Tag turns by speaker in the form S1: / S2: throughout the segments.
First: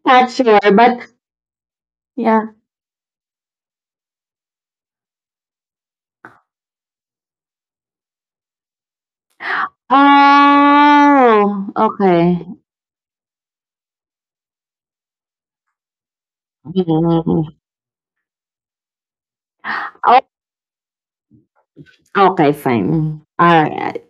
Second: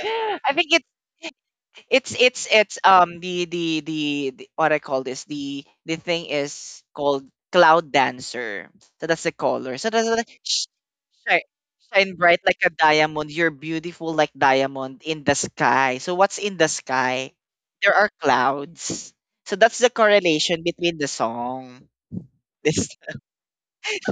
S1: Not
S2: I
S1: sure
S2: think
S1: but
S2: it's
S1: yeah.
S2: it's it's what I call this the thing is called cloud dancer. So that's the color. So that's the, shi-
S1: Oh,
S2: shine bright
S1: okay.
S2: like a diamond. You're beautiful like diamond in the sky. So what's in the sky?
S1: Mm.
S2: There are clouds. So that's the
S1: Oh,
S2: correlation between the song.
S1: okay, fine, all right.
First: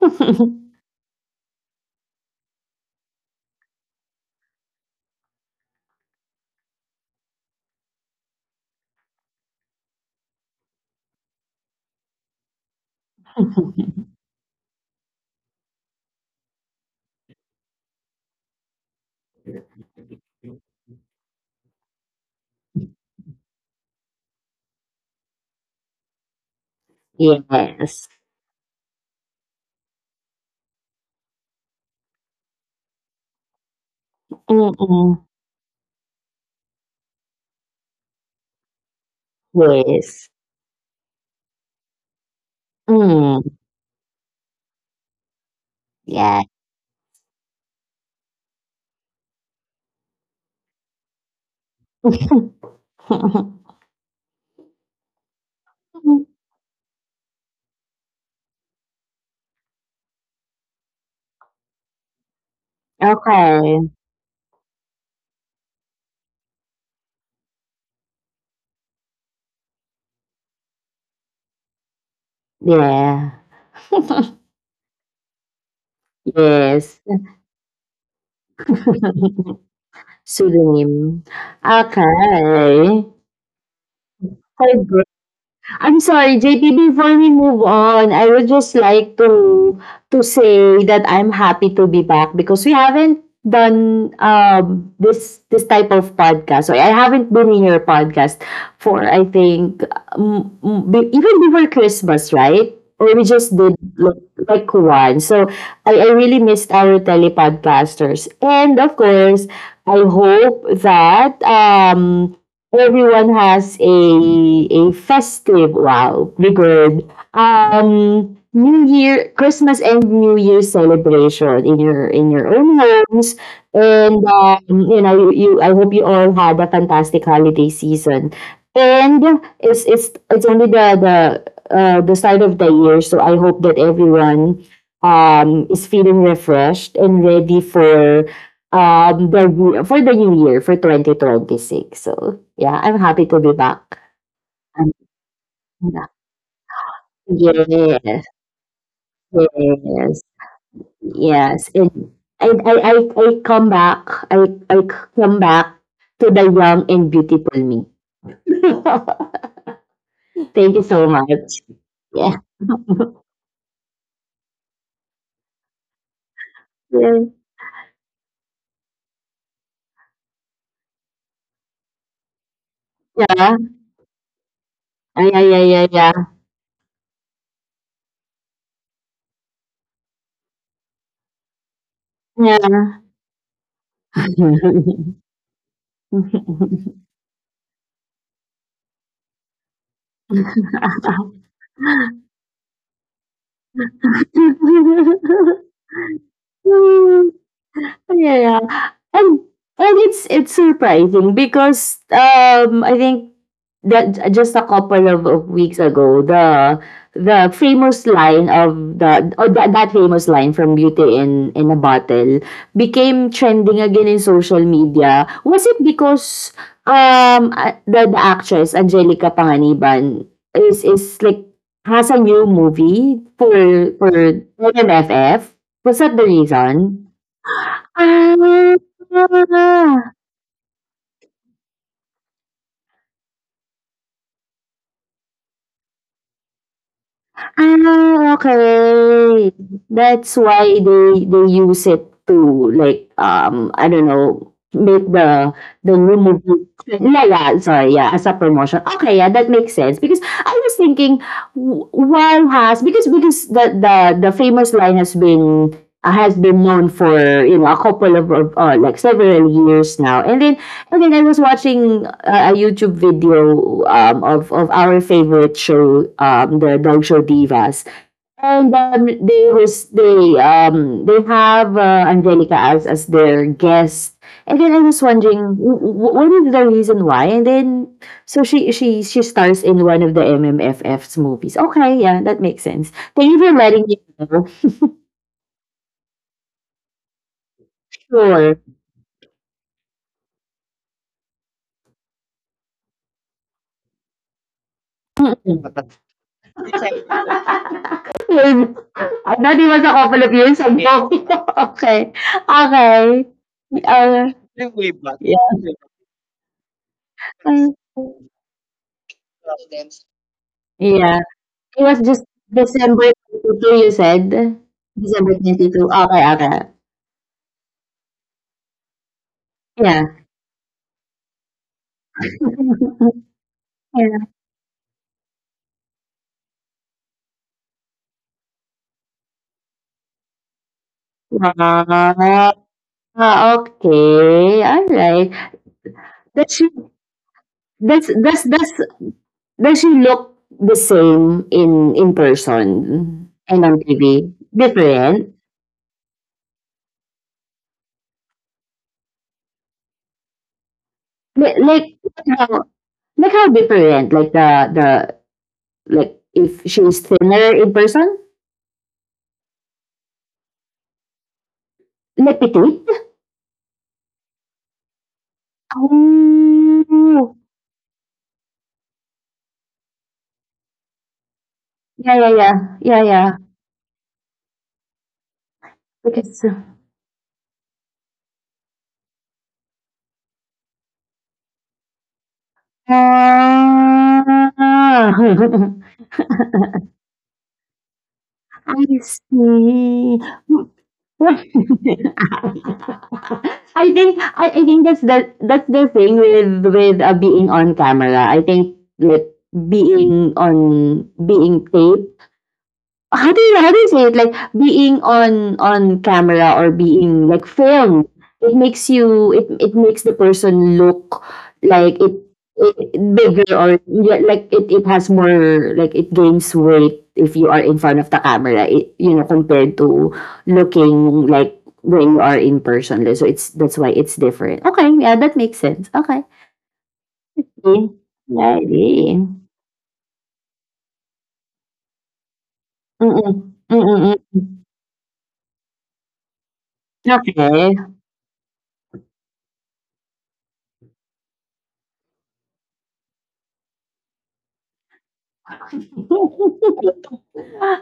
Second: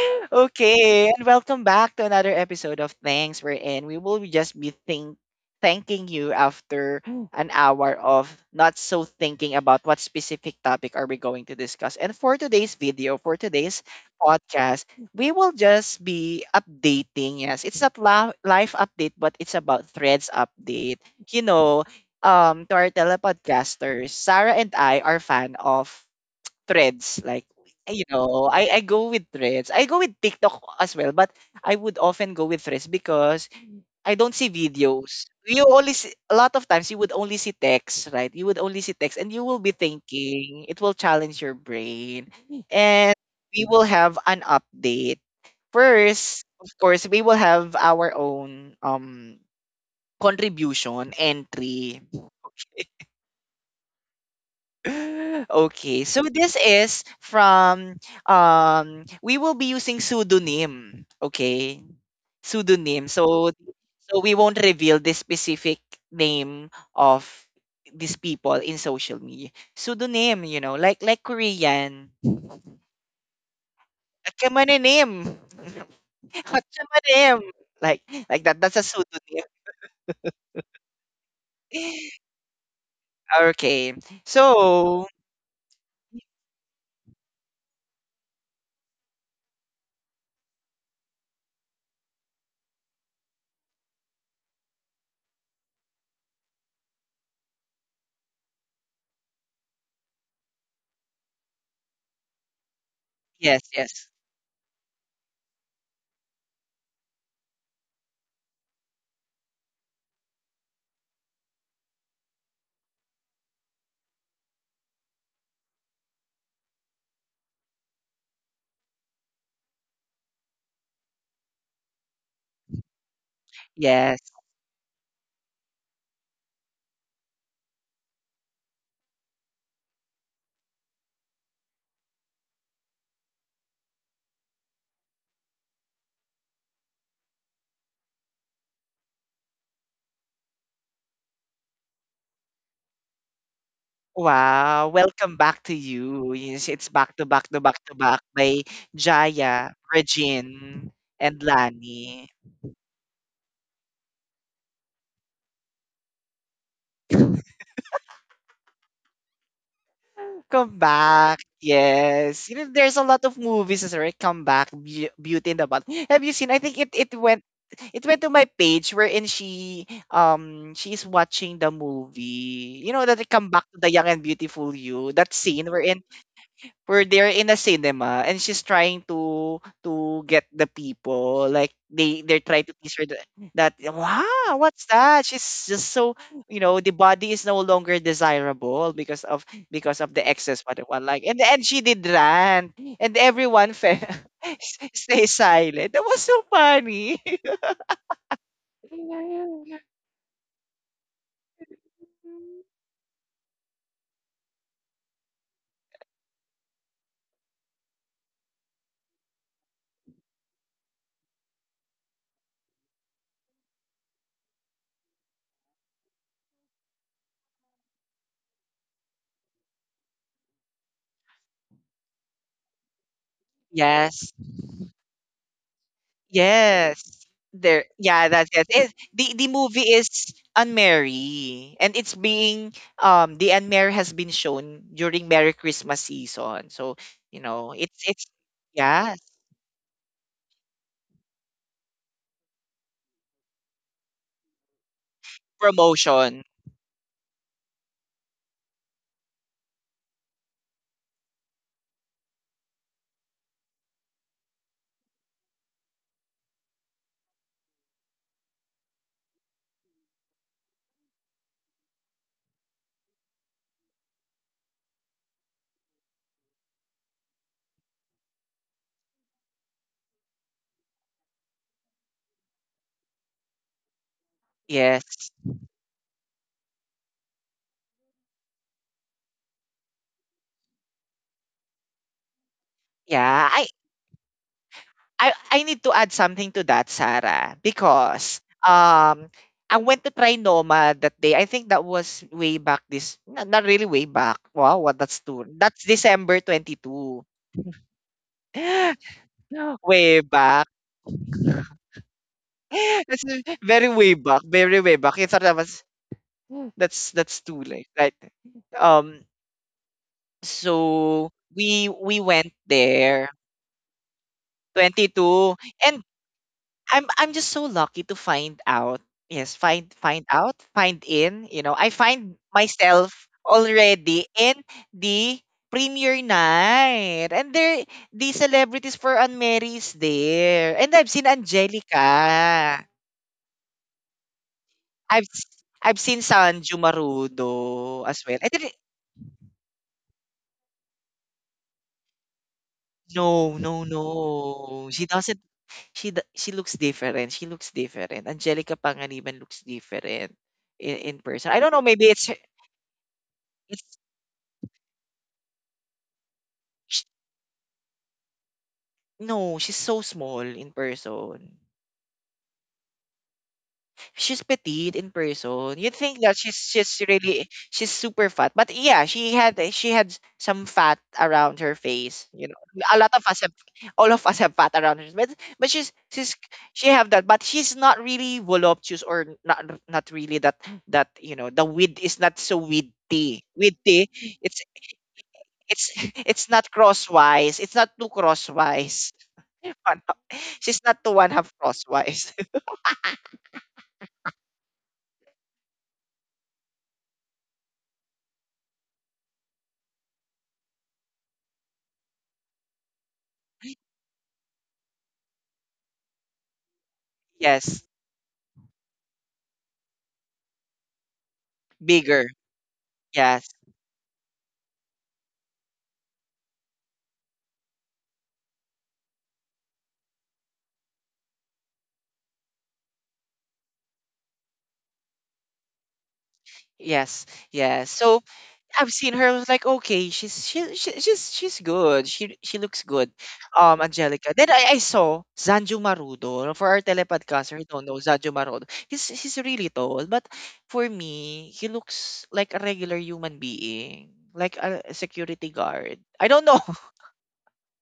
S2: Okay, and welcome back to another episode of Thanks We're In. We will just be think thanking you after an hour of not so thinking about what specific topic are we going to discuss. And for today's podcast, we will just be updating. Yes, it's not live update, but it's about threads update. You know, to our telepodcasters, Sarah and I are fan of threads like
S1: Yes.
S2: I go with threads. I go with TikTok as well, but I would often go with threads because I don't see
S1: Mm-mm.
S2: videos. You only see, a lot of times you would only see text, right? You would only see text, and you will be
S1: Yes.
S2: thinking it will challenge your brain, and
S1: Mm.
S2: we will have an update.
S1: Yeah.
S2: First, of course, we will have our own contribution entry. Okay, so this is from we will be using pseudonym, okay? Pseudonym. So
S1: Okay,
S2: so we won't reveal the specific name of these people in social media. Pseudonym, you know, like Korean.
S1: yeah.
S2: Akamane name.
S1: Yes.
S2: Akamane Like like that. That's a pseudonym.
S1: Pseudonym. Okay.
S2: Okay. So
S1: Favorite. I'm sorry, JP, before we move on, I would just like to say that I'm happy to be back because we haven't done this type of podcast. So I haven't been in your podcast for I think um, um, be- even before Christmas, right? Or we just
S2: yes,
S1: did
S2: yes.
S1: like, like one. So I really missed our telepodcasters. And of course, I hope that everyone has a festive wow be new year, Christmas and new year celebration in your own homes. And
S2: Yes.
S1: you know you I hope you all had a fantastic holiday season. And yeah, it's it's only the the start of the year, so I hope that everyone is feeling refreshed and ready for Um, the ye for the new year, for 2026. So, yeah, I'm happy to be back.
S2: Wow,
S1: Um,
S2: welcome back to
S1: yeah.
S2: you. Yes, it's back to back to back to back
S1: Yes,
S2: by Jaya,
S1: yes,
S2: Regine, and
S1: yes, and
S2: Lani.
S1: I come back, I come back to the young and beautiful me. Thank
S2: Come
S1: you so much.
S2: back.
S1: Yeah.
S2: Yes. You know, there's a lot of movies as right? Come back, Beauty and the Butt. Have you seen? I think
S1: Yeah.
S2: it went to my page wherein she's watching the movie. You know that they come
S1: Yeah.
S2: back to the young and beautiful you.
S1: Ah,
S2: That
S1: yeah, yeah,
S2: scene
S1: yeah,
S2: wherein
S1: yeah.
S2: where they're in a cinema, and she's trying to get the people like they're trying to teach her that wow what's that she's just so you know the body is no longer desirable because of the excess what it was like, and she did rant, and everyone fell stay silent. That was so funny.
S1: Yeah. Yeah, yeah. And and it's surprising because I think that just a couple of weeks ago the famous line of the or that famous line from Beauty in a Bottle became trending again in social media. Was it because um the actress Angelica Panganiban is like has a new movie for
S2: Yes.
S1: MFF? Was that the reason?
S2: Yes. There. Yeah, that's yes.
S1: Ah,
S2: it. The movie is Unmarry, and it's being the Unmarry has been shown during Merry Christmas season. So, you know, it's
S1: ah,
S2: yeah,
S1: okay. That's why they use it to like, I don't know, make the new
S2: promotion.
S1: movie, yeah, yeah, sorry, yeah, as a promotion. Okay, yeah, that makes sense because I was thinking why has, because because the the famous line has been known for, you know, a couple of, like several years now. And then I mean, I was watching a YouTube video of our favorite show, the Dog Show Divas, and they was they they have Angelica as their guest, and then I was
S2: Yes.
S1: wondering what is the reason why, and then so she stars in one of the MMFF's movies. Okay, yeah, that makes sense. Thank you
S2: Yeah,
S1: for
S2: I
S1: letting me know.
S2: I I need to add something to that, Sarah, because
S1: Sure.
S2: I went to try Noma that day. I think that was way back. This not, not really way back. Wow, what that's two.
S1: Mm-mm.
S2: That's December 22.
S1: I thought it was a
S2: Way
S1: couple of years
S2: back.
S1: ago. Okay. Okay.
S2: That's very way
S1: Uh,
S2: back, very way back. I thought
S1: yeah.
S2: that was that's too
S1: uh,
S2: late, right? Um,
S1: Yeah.
S2: so
S1: It
S2: we
S1: was
S2: we
S1: just
S2: went
S1: December
S2: there,
S1: 22, you said? December
S2: 22,
S1: 22.
S2: and
S1: Okay, okay.
S2: I'm just so lucky to find out. Yes, find
S1: Yeah.
S2: find out, find in. You know, I find myself
S1: Yeah.
S2: already in the premiere night, and there the celebrities for Unmarried is there, and I've seen Angelica.
S1: Ah, okay. All
S2: I've
S1: right.
S2: s I've seen
S1: Does she
S2: Sanju
S1: does
S2: Marudo as well.
S1: does
S2: I
S1: does
S2: didn't
S1: does she look the same in person
S2: No,
S1: and on
S2: no,
S1: TV?
S2: no. She
S1: Different?
S2: doesn't she looks different, she looks different. Angelica Panganiban looks different in person.
S1: Like
S2: I don't know,
S1: like
S2: maybe it's her
S1: like how, like how
S2: it's
S1: different? Like the like if she's
S2: sh
S1: thinner in person,
S2: no, she's so small in person.
S1: like petite.
S2: She's petite in person. You think that
S1: Oh,
S2: she's super fat, but yeah, she had some fat around her
S1: yeah,
S2: face.
S1: yeah,
S2: You
S1: yeah.
S2: know, a
S1: Yeah,
S2: lot of
S1: yeah,
S2: us have all of us have fat around her, but but
S1: because.
S2: she have that, but she's not really voluptuous or not not really that that you know the width is not so widthy. Widthy, it's
S1: Ah.
S2: it's it's not crosswise. It's not too
S1: I
S2: crosswise. One
S1: see.
S2: half- She's not too one half crosswise.
S1: I think I think that's the thing with, being on camera. I think, like, being on being taped. How do you say it? Like being on camera or being like
S2: Yes,
S1: filmed, it makes you it makes the person look like
S2: bigger.
S1: it
S2: Yeah,
S1: bigger, or yeah, like it has more like it gains weight if you are in front of the camera. It, you know, compared to looking like when you are in person. Like, so it's that's why it's different. Okay, yeah, that makes sense. Okay.
S2: yes,
S1: Okay.
S2: yes. So I've seen her. I
S1: Alrighty.
S2: was like, okay, she's good. She looks good.
S1: Mm-mm.
S2: Angelica.
S1: Mm-mm.
S2: Then I saw Zanjo Marudo. For our telepodcaster who
S1: Okay.
S2: don't know Zanjo Marudo, he's really tall, but for me, he looks like a regular human being, like a security guard. I don't know.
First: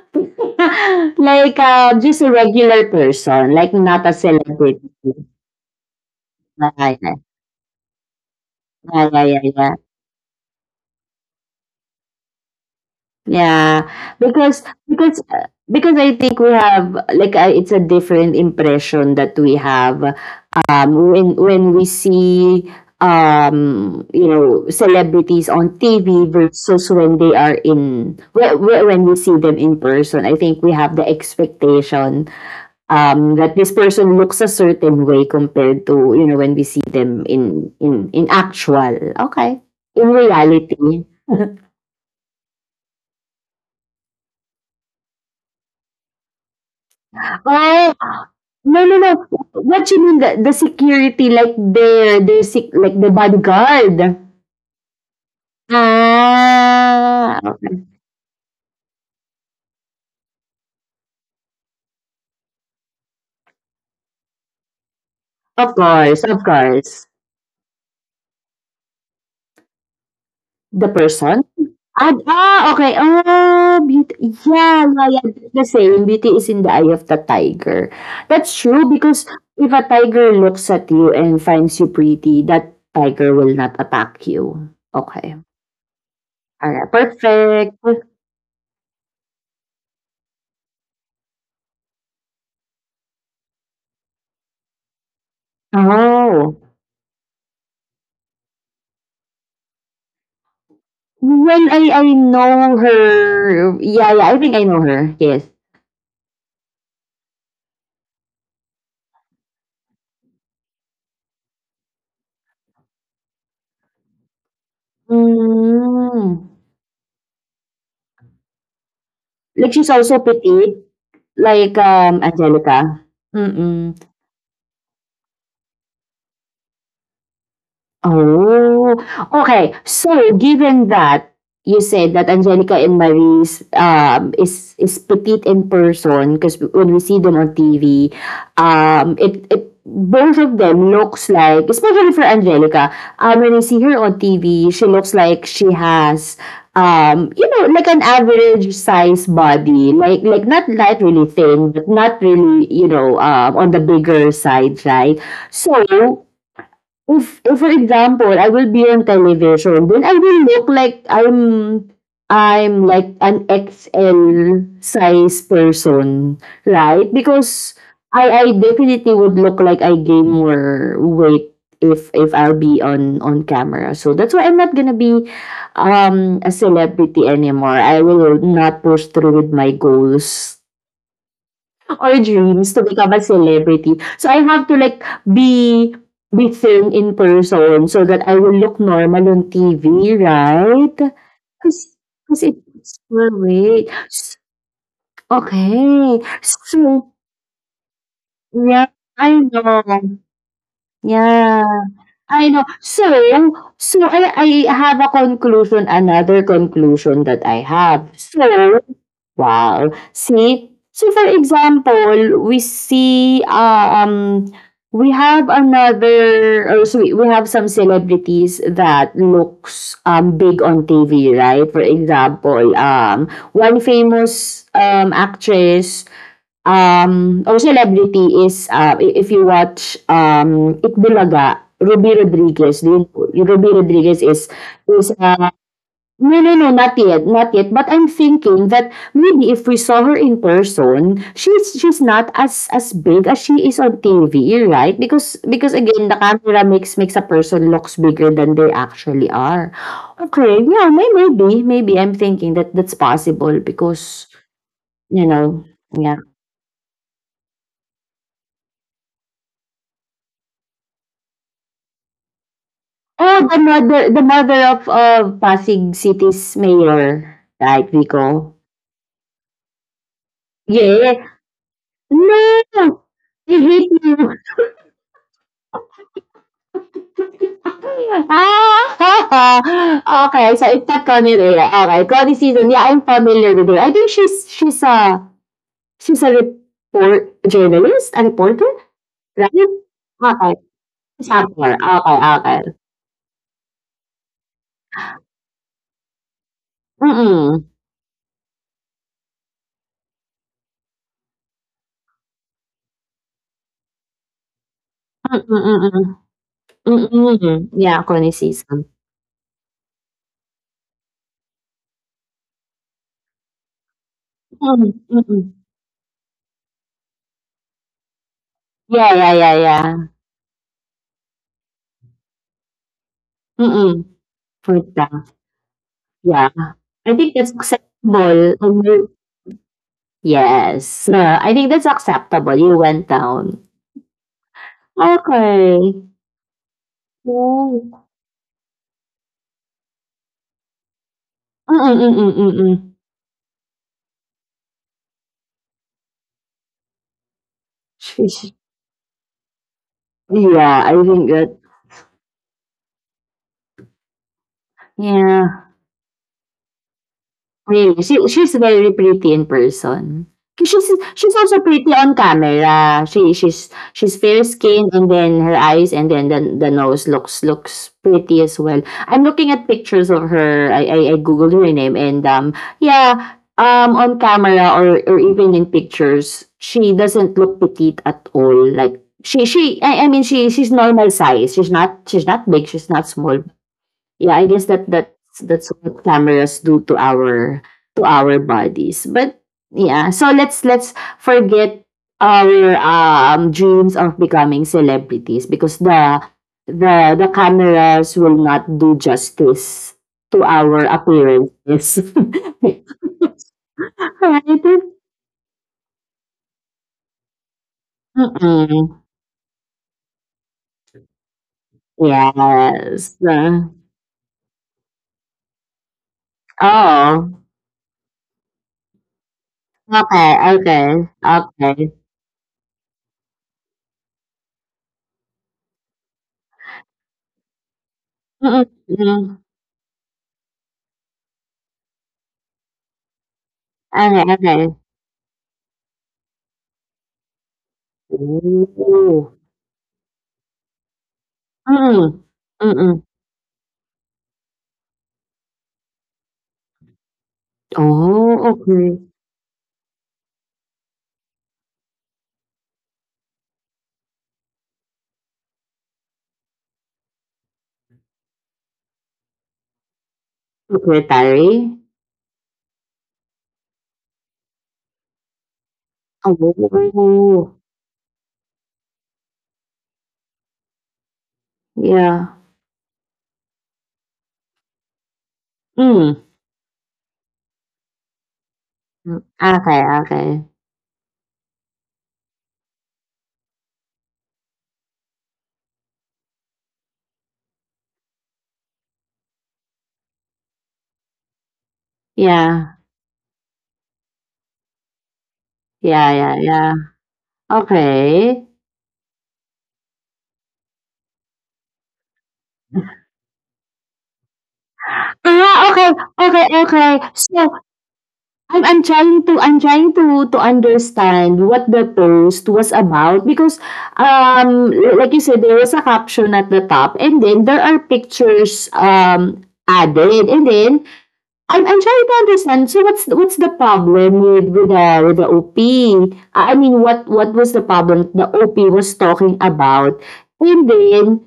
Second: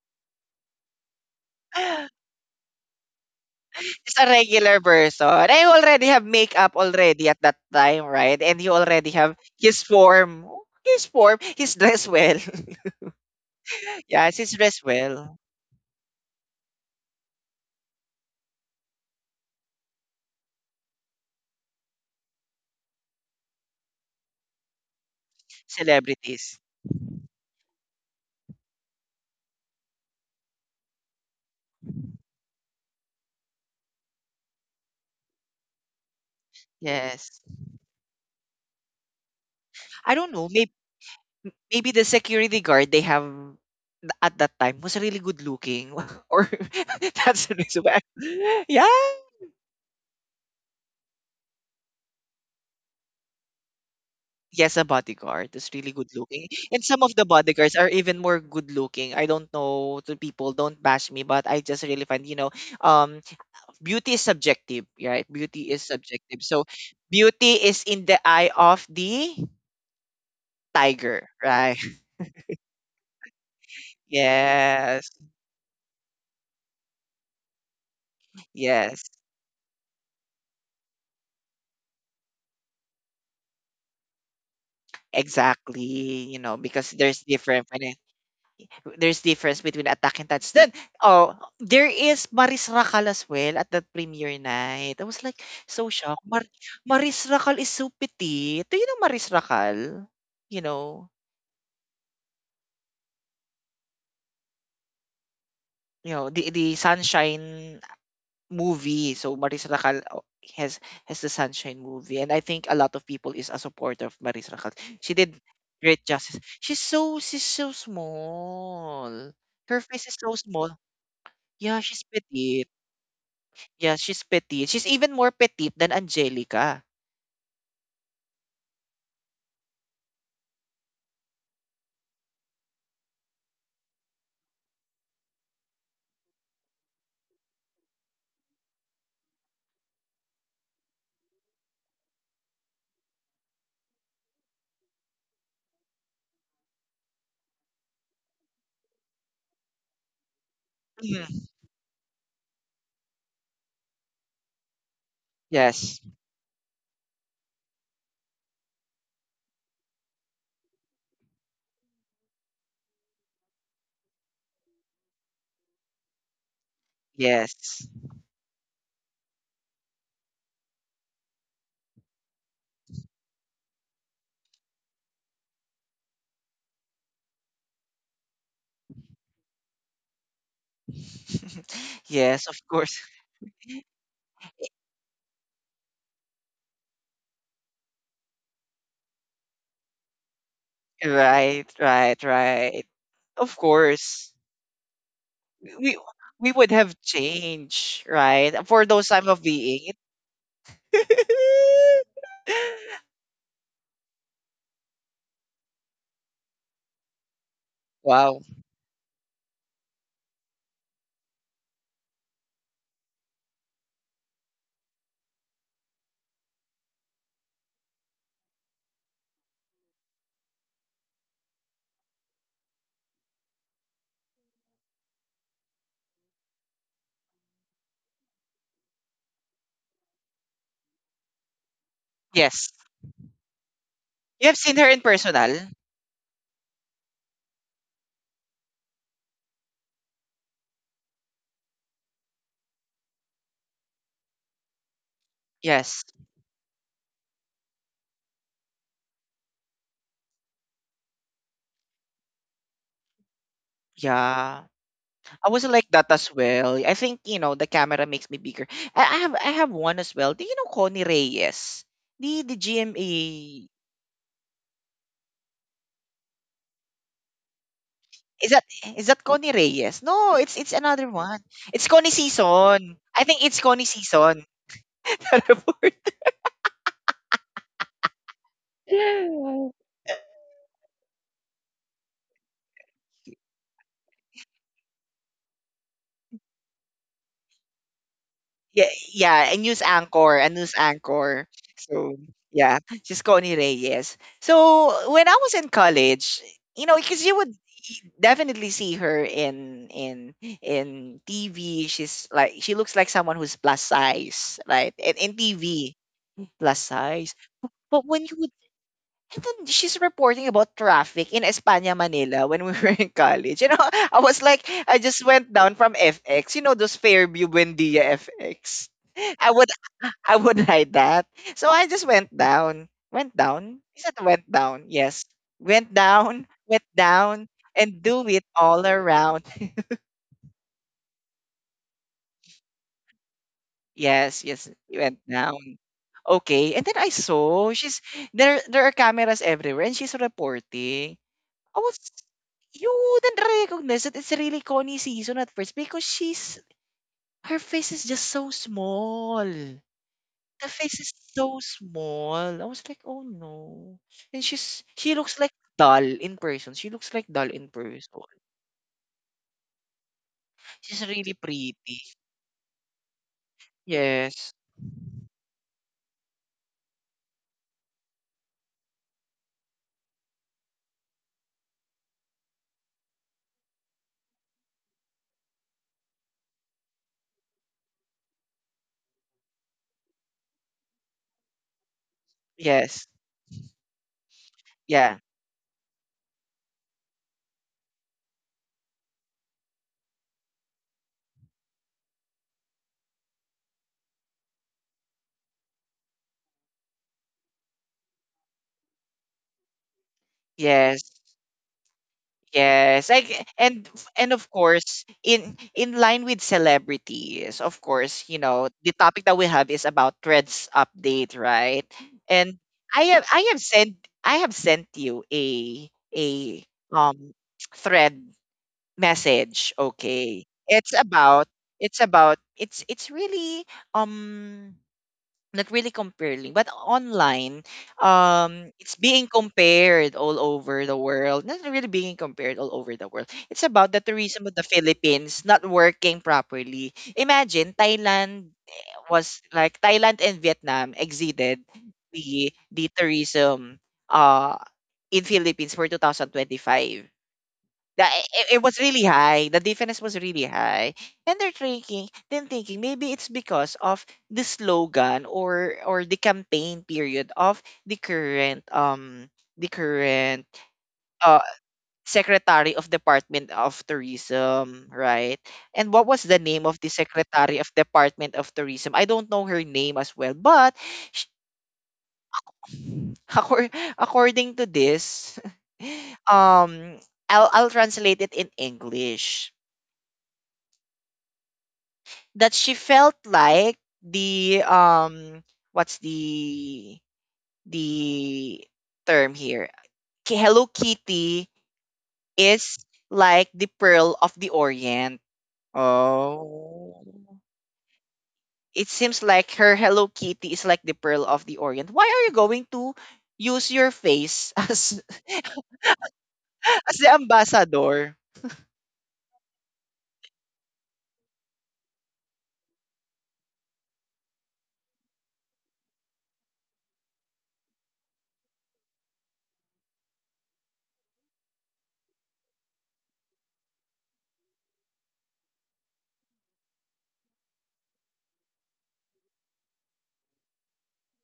S1: Like, just a regular person, like not a
S2: Just a
S1: celebrity.
S2: regular person. I already have
S1: Yeah,
S2: makeup
S1: yeah,
S2: already at that time, right? And he
S1: yeah,
S2: already
S1: yeah,
S2: have
S1: yeah. Yeah.
S2: his form. His form, he's dressed well.
S1: Yeah,
S2: Yes, it's
S1: because
S2: as well,
S1: because I think we have like it's a different impression that we have when when we see you know celebrities on TV
S2: celebrities.
S1: versus when they are in when when we see them in person. I think we have the expectation that this person looks a certain way compared to you know when we see them
S2: Yes.
S1: in in actual, okay, in
S2: I don't know, maybe
S1: reality.
S2: maybe the security guard they have at that time was really good looking or that's the reason
S1: Oh,
S2: why.
S1: no,
S2: Yeah.
S1: no, no, what you mean the security like their their like the bodyguard.
S2: Yes, a bodyguard is really good looking. And some of the
S1: Ah,
S2: bodyguards
S1: okay.
S2: are even more good looking. I don't know to people, don't bash me, but I just really find, you know, um beauty is subjective, right?
S1: Of
S2: Beauty is
S1: course, of
S2: subjective. So
S1: course,
S2: beauty is in the eye of the
S1: the
S2: tiger,
S1: person.
S2: right?
S1: Ah, okey, ah, beauty, yeah, yeah,
S2: Yes.
S1: yeah, that's the saying, "Beauty is in the eye of the tiger." That's true
S2: Yes.
S1: because if a tiger looks at you and finds you pretty, that tiger will not attack you. Okay,
S2: Exactly, you know,
S1: alright,
S2: because
S1: perfect.
S2: there's difference between Attack and Titan. Then, oh, there is Maris Rakal as well at that premiere night. I was like so shocked.
S1: Oh,
S2: Maris Rakal is so petite. Do you know Maris Rakal? You know,
S1: well, I know her. Yeah, yeah, I think I know her, yes.
S2: you know the Sunshine movie. So Maris Rakal has has the Sunshine movie, and I think a lot of people is a supporter of Maris Rakal. She did great
S1: Hmm,
S2: justice. She's so small
S1: like
S2: her
S1: she's
S2: face
S1: also
S2: is so small.
S1: petite, like,
S2: Yeah, she's petite.
S1: Angelica? Mm.
S2: Yeah, she's petite. She's even more petite than Angelica.
S1: Oh, okay. So given that you said that Angelica and Maris is petite in person, because when we see them on TV, it both of them looks like, especially for Angelica, when you see her on TV, she looks like she has you know, like an average size body, like like not not really
S2: Mhm.
S1: thin, but not really you know on the bigger side, right?
S2: Yes.
S1: So if for example, I will be on television, then I will look like I'm I'm like an XL size person, right? Because
S2: Yes.
S1: I definitely would look like I gain more weight if I'll be on camera. So that's why I'm not gonna be a celebrity anymore. I will not push through with my goals or
S2: Yes, of
S1: dreams to
S2: course.
S1: become a celebrity. So I have to like be be thin in person so that I will look normal on TV, right?
S2: Right,
S1: Cause,
S2: right,
S1: cause
S2: right.
S1: it's well,
S2: Of
S1: wait.
S2: course. We
S1: Okay.
S2: we would have
S1: So
S2: changed, right?
S1: yeah,
S2: For those time
S1: I
S2: of
S1: know.
S2: being.
S1: Yeah. I know. So I have a conclusion, another conclusion that I have.
S2: Wow.
S1: So wow. See? So for example, we see um we have another or so we have some celebrities that looks big on TV, right? For example, one famous actress or celebrity is if you watch Ikbulaga, Ruby
S2: Yes.
S1: Rodriguez. Ruby Rodriguez
S2: You have seen her in
S1: is a.
S2: personal?
S1: No, no, no, not yet, not yet. But I'm thinking that maybe if we saw her in person, she's she's not as big as she is on TV, right? Because because again,
S2: Yes.
S1: the camera makes makes a person looks bigger than they actually are. Okay, yeah, may, maybe, maybe I'm thinking that that's possible because
S2: Yeah.
S1: you
S2: I
S1: know,
S2: wasn't like that
S1: yeah.
S2: as well. I think, you know, the camera makes me bigger. I have one as well. Do you know Connie Reyes? The GMA
S1: Oh, the mother of Pasig City's mayor, right,
S2: is
S1: Vico?
S2: that is that Connie Reyes? No, it's another
S1: Yeah.
S2: one. It's Connie Season.
S1: No,
S2: I think
S1: I
S2: it's Connie
S1: hate you.
S2: Season. Terrible.
S1: Ah, okay, so it's not Connie Rhea. Okay, Connie Season. Yeah, I'm familiar with her. I think she's a she's a report journalist, a reporter,
S2: Yeah,
S1: right?
S2: yeah, a news anchor, a
S1: Okay,
S2: news
S1: she's a
S2: anchor.
S1: reporter. Okay,
S2: So,
S1: okay.
S2: yeah, she's Connie Reyes. So, when I was in college, you know, because you would
S1: Mm-mm.
S2: definitely see her in TV. She's like she looks like someone who's plus size, right? In TV,
S1: Mm-mm.
S2: plus size.
S1: Mm-mm. Yeah,
S2: But when
S1: Connie
S2: you
S1: Season.
S2: and then she's reporting about traffic in Espana, Manila when we were in college. You know, I was like,
S1: Mm-mm.
S2: I just went
S1: Mm-mm.
S2: down from FX. You know, those Fairview Buendia FX.
S1: Yeah, yeah,
S2: I
S1: yeah,
S2: would,
S1: yeah.
S2: I would ride that. So I just went down, went down. Is
S1: Mm-mm.
S2: that went
S1: For
S2: down? Yes,
S1: the, yeah.
S2: went
S1: I think
S2: down,
S1: that's
S2: and do it
S1: acceptable. I
S2: all
S1: mean,
S2: around.
S1: yes. I think that's acceptable. You went down.
S2: Yes, yes, it went down.
S1: Okay.
S2: Okay, and then I saw she's
S1: Well,
S2: there. There are cameras everywhere, and she's reporting.
S1: mm,
S2: I was
S1: mm, mm, mm.
S2: you wouldn't recognize that it's really Connie season at first because she's her face is just so
S1: She's
S2: small. The
S1: yeah, I
S2: face is
S1: think that,
S2: so small. I was like, oh no. And she looks like
S1: yeah.
S2: doll in person. She looks like doll in person.
S1: Really, she she's very pretty in person. She's
S2: She's really
S1: she's also
S2: pretty.
S1: pretty on camera. She she's fair
S2: Yes.
S1: skinned and then her eyes and then the nose looks looks pretty as well. I'm looking at pictures of her. I googled her name and yeah on camera or even in pictures she doesn't look petite at all. Like she I mean she she's normal size. She's not big. She's not
S2: Yes.
S1: small. Yeah, I guess that
S2: Yeah.
S1: that's that's what cameras do to our bodies. But yeah, so let's let's forget our dreams of becoming celebrities because the cameras will not do justice to our
S2: Yes.
S1: appearances.
S2: Yes, like and
S1: Right?
S2: of course in line with celebrities, of course, you know,
S1: Mm-mm.
S2: the topic that we have is about Threads update, right? And
S1: Yes.
S2: I have I have sent I have sent you a um
S1: Oh.
S2: thread message,
S1: Okay.
S2: okay.
S1: Okay. Okay.
S2: It's really um not really comparing, but online,
S1: Mm-mm.
S2: it's being
S1: Mm.
S2: compared all over the world. Not really being compared all over the world. It's about the
S1: Okay.
S2: tourism of the
S1: Okay.
S2: Philippines not working properly. Imagine Thailand eh,
S1: Ooh.
S2: was like Thailand and Vietnam exceeded
S1: Mm,
S2: the
S1: mm.
S2: tourism uh in Philippines for 2025. That
S1: Oh,
S2: it was
S1: okay.
S2: really high. The defense was really high, and they're thinking, then thinking maybe it's because of the slogan or the campaign period of the current uh
S1: Secretary?
S2: secretary of department of tourism, right? And what was the name of the
S1: Oh,
S2: secretary of department of tourism? I don't know her name as well, but sh-
S1: yeah.
S2: accor- according to this,
S1: Hmm.
S2: um, I'll translate it in
S1: Hmm,
S2: English.
S1: okay, okay.
S2: That she felt like the what's the term here hello kitty
S1: Yeah.
S2: is like the pearl of the orient.
S1: Yeah, yeah, yeah.
S2: Oh.
S1: Okay.
S2: It seems like her hello kitty is like the pearl of the orient. Why are you going to use your face
S1: Ah, okay, okay, okay.
S2: as the
S1: So,
S2: ambassador
S1: I'm trying to to understand what the post was about because, like you said, there was a caption at the top and then there are pictures, added. And then I'm I'm trying to understand. So what's the problem with the OP? I mean, what what was the problem the OP was talking about? And then,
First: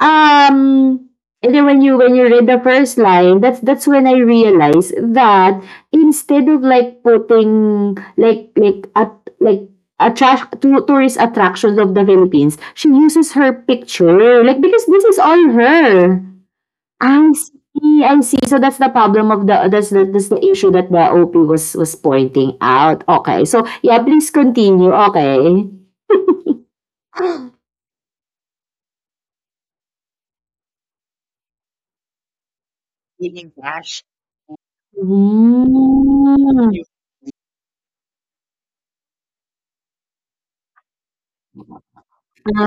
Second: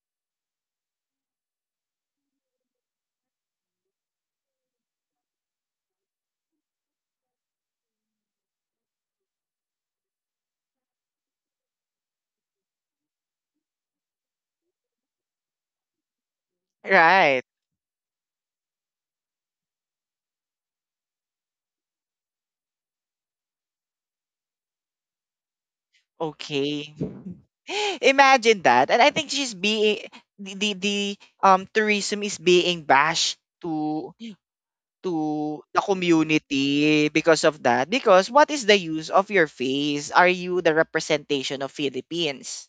S1: um, and then when you read the first line, that's that's when I realized that instead of like putting like like at like attract to tourist attractions of the Philippines, she uses her picture like because this is all her. I
S2: right.
S1: see, I see. So that's the problem of the that's the that's the issue that the OP was pointing out. Okay. So yeah, please continue. Okay.
S2: Okay. Imagine that. And I think she's being the tourism is being bashed to the
S1: Hmm.
S2: community because of that. Because what is the use of your face? Are you the representation of Philippines?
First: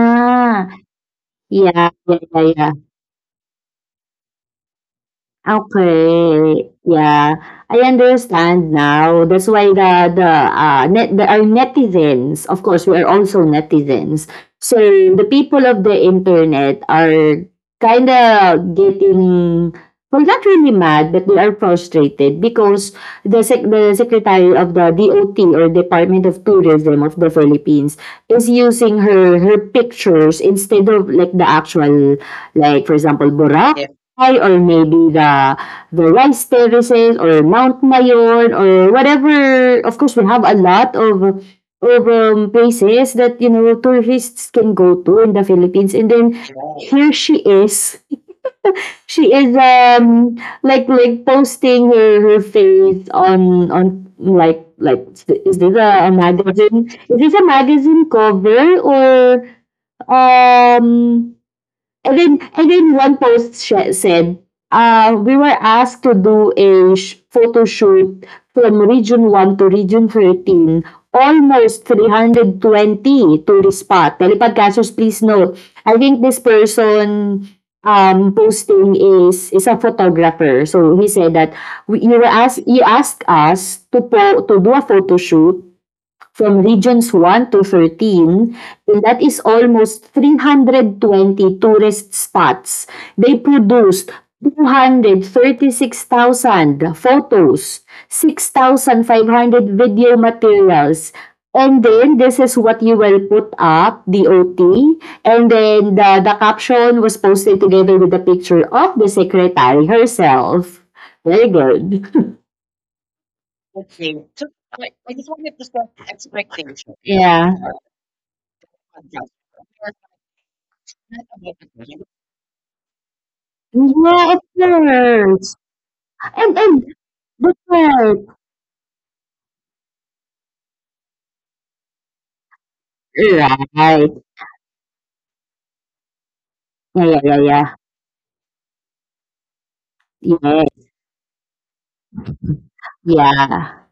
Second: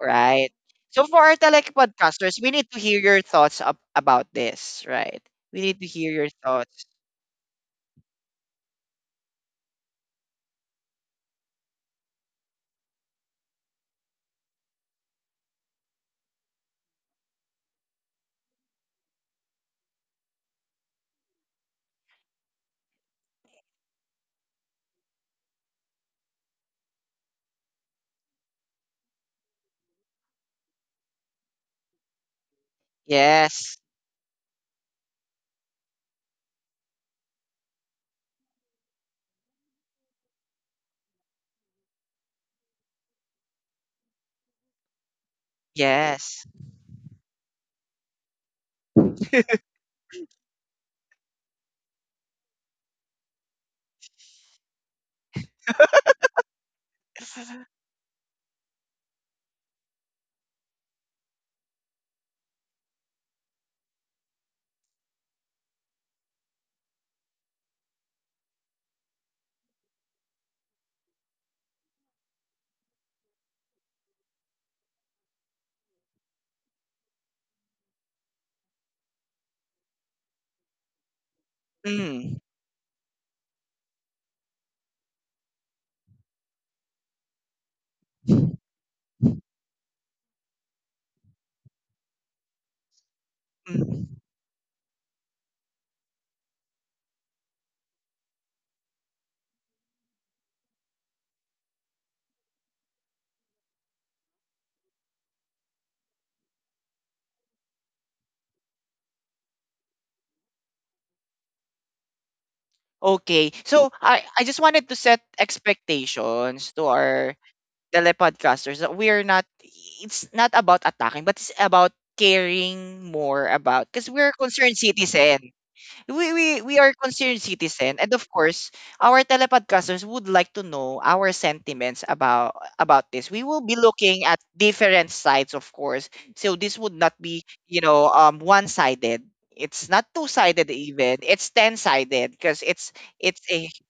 S2: Right? So for our
S1: Yeah, yeah,
S2: telepodcasters,
S1: yeah,
S2: we need
S1: yeah.
S2: to hear your thoughts up, about this, right? We need to hear your
S1: Okay,
S2: thoughts.
S1: yeah, I understand now. That's why the, net There are netizens. Of course, we are also netizens. So the people of the internet are kind of getting, well, not really mad, but they are frustrated because the secretary of the DOT, or Department of Tourism of the Philippines, is using her her pictures instead of, like the actual, like, for example,
S2: Yes.
S1: Boracay, ay, or maybe the rice terraces or Mount Mayon or whatever. Of course, we have a lot of places that, you know, tourists can go to in the Philippines. And then
S2: Yes.
S1: here she is. She is like posting her her face on like is this a magazine? Is this a magazine cover or um And then one post said, we were asked to do a photo shoot from Region 1 to Region 13, almost 320 tourist spot. Telepodcasters, please note, I think this person, posting, is a photographer. So he said that,
S2: Mm.
S1: you asked us to do a photo shoot from regions 1 to 13, and that is almost 320 tourist spots. They produced
S2: Mm.
S1: 236,000 photos, 6,500 video materials, and then this is what you will put up, DOT, and then the caption was posted together with the picture of the secretary herself. Very good.
S2: Okay. So I just wanted to set expectations to our
S1: Yeah.
S2: telepodcasters that we're not, it's not about attacking but it's about caring more about because
S1: Yeah,
S2: we're
S1: of
S2: concerned citizens,
S1: course.
S2: we we
S1: And,
S2: we are
S1: and
S2: concerned
S1: but like,
S2: citizen, and
S1: right.
S2: of course our telepodcasters would like to know our sentiments about this. We
S1: Yeah,
S2: will be
S1: right.
S2: looking at different sides, of course, so this would not
S1: Yeah, yeah,
S2: be,
S1: yeah.
S2: one sided. It's not two
S1: Yeah,
S2: sided, even it's ten sided because it's a
S1: yeah.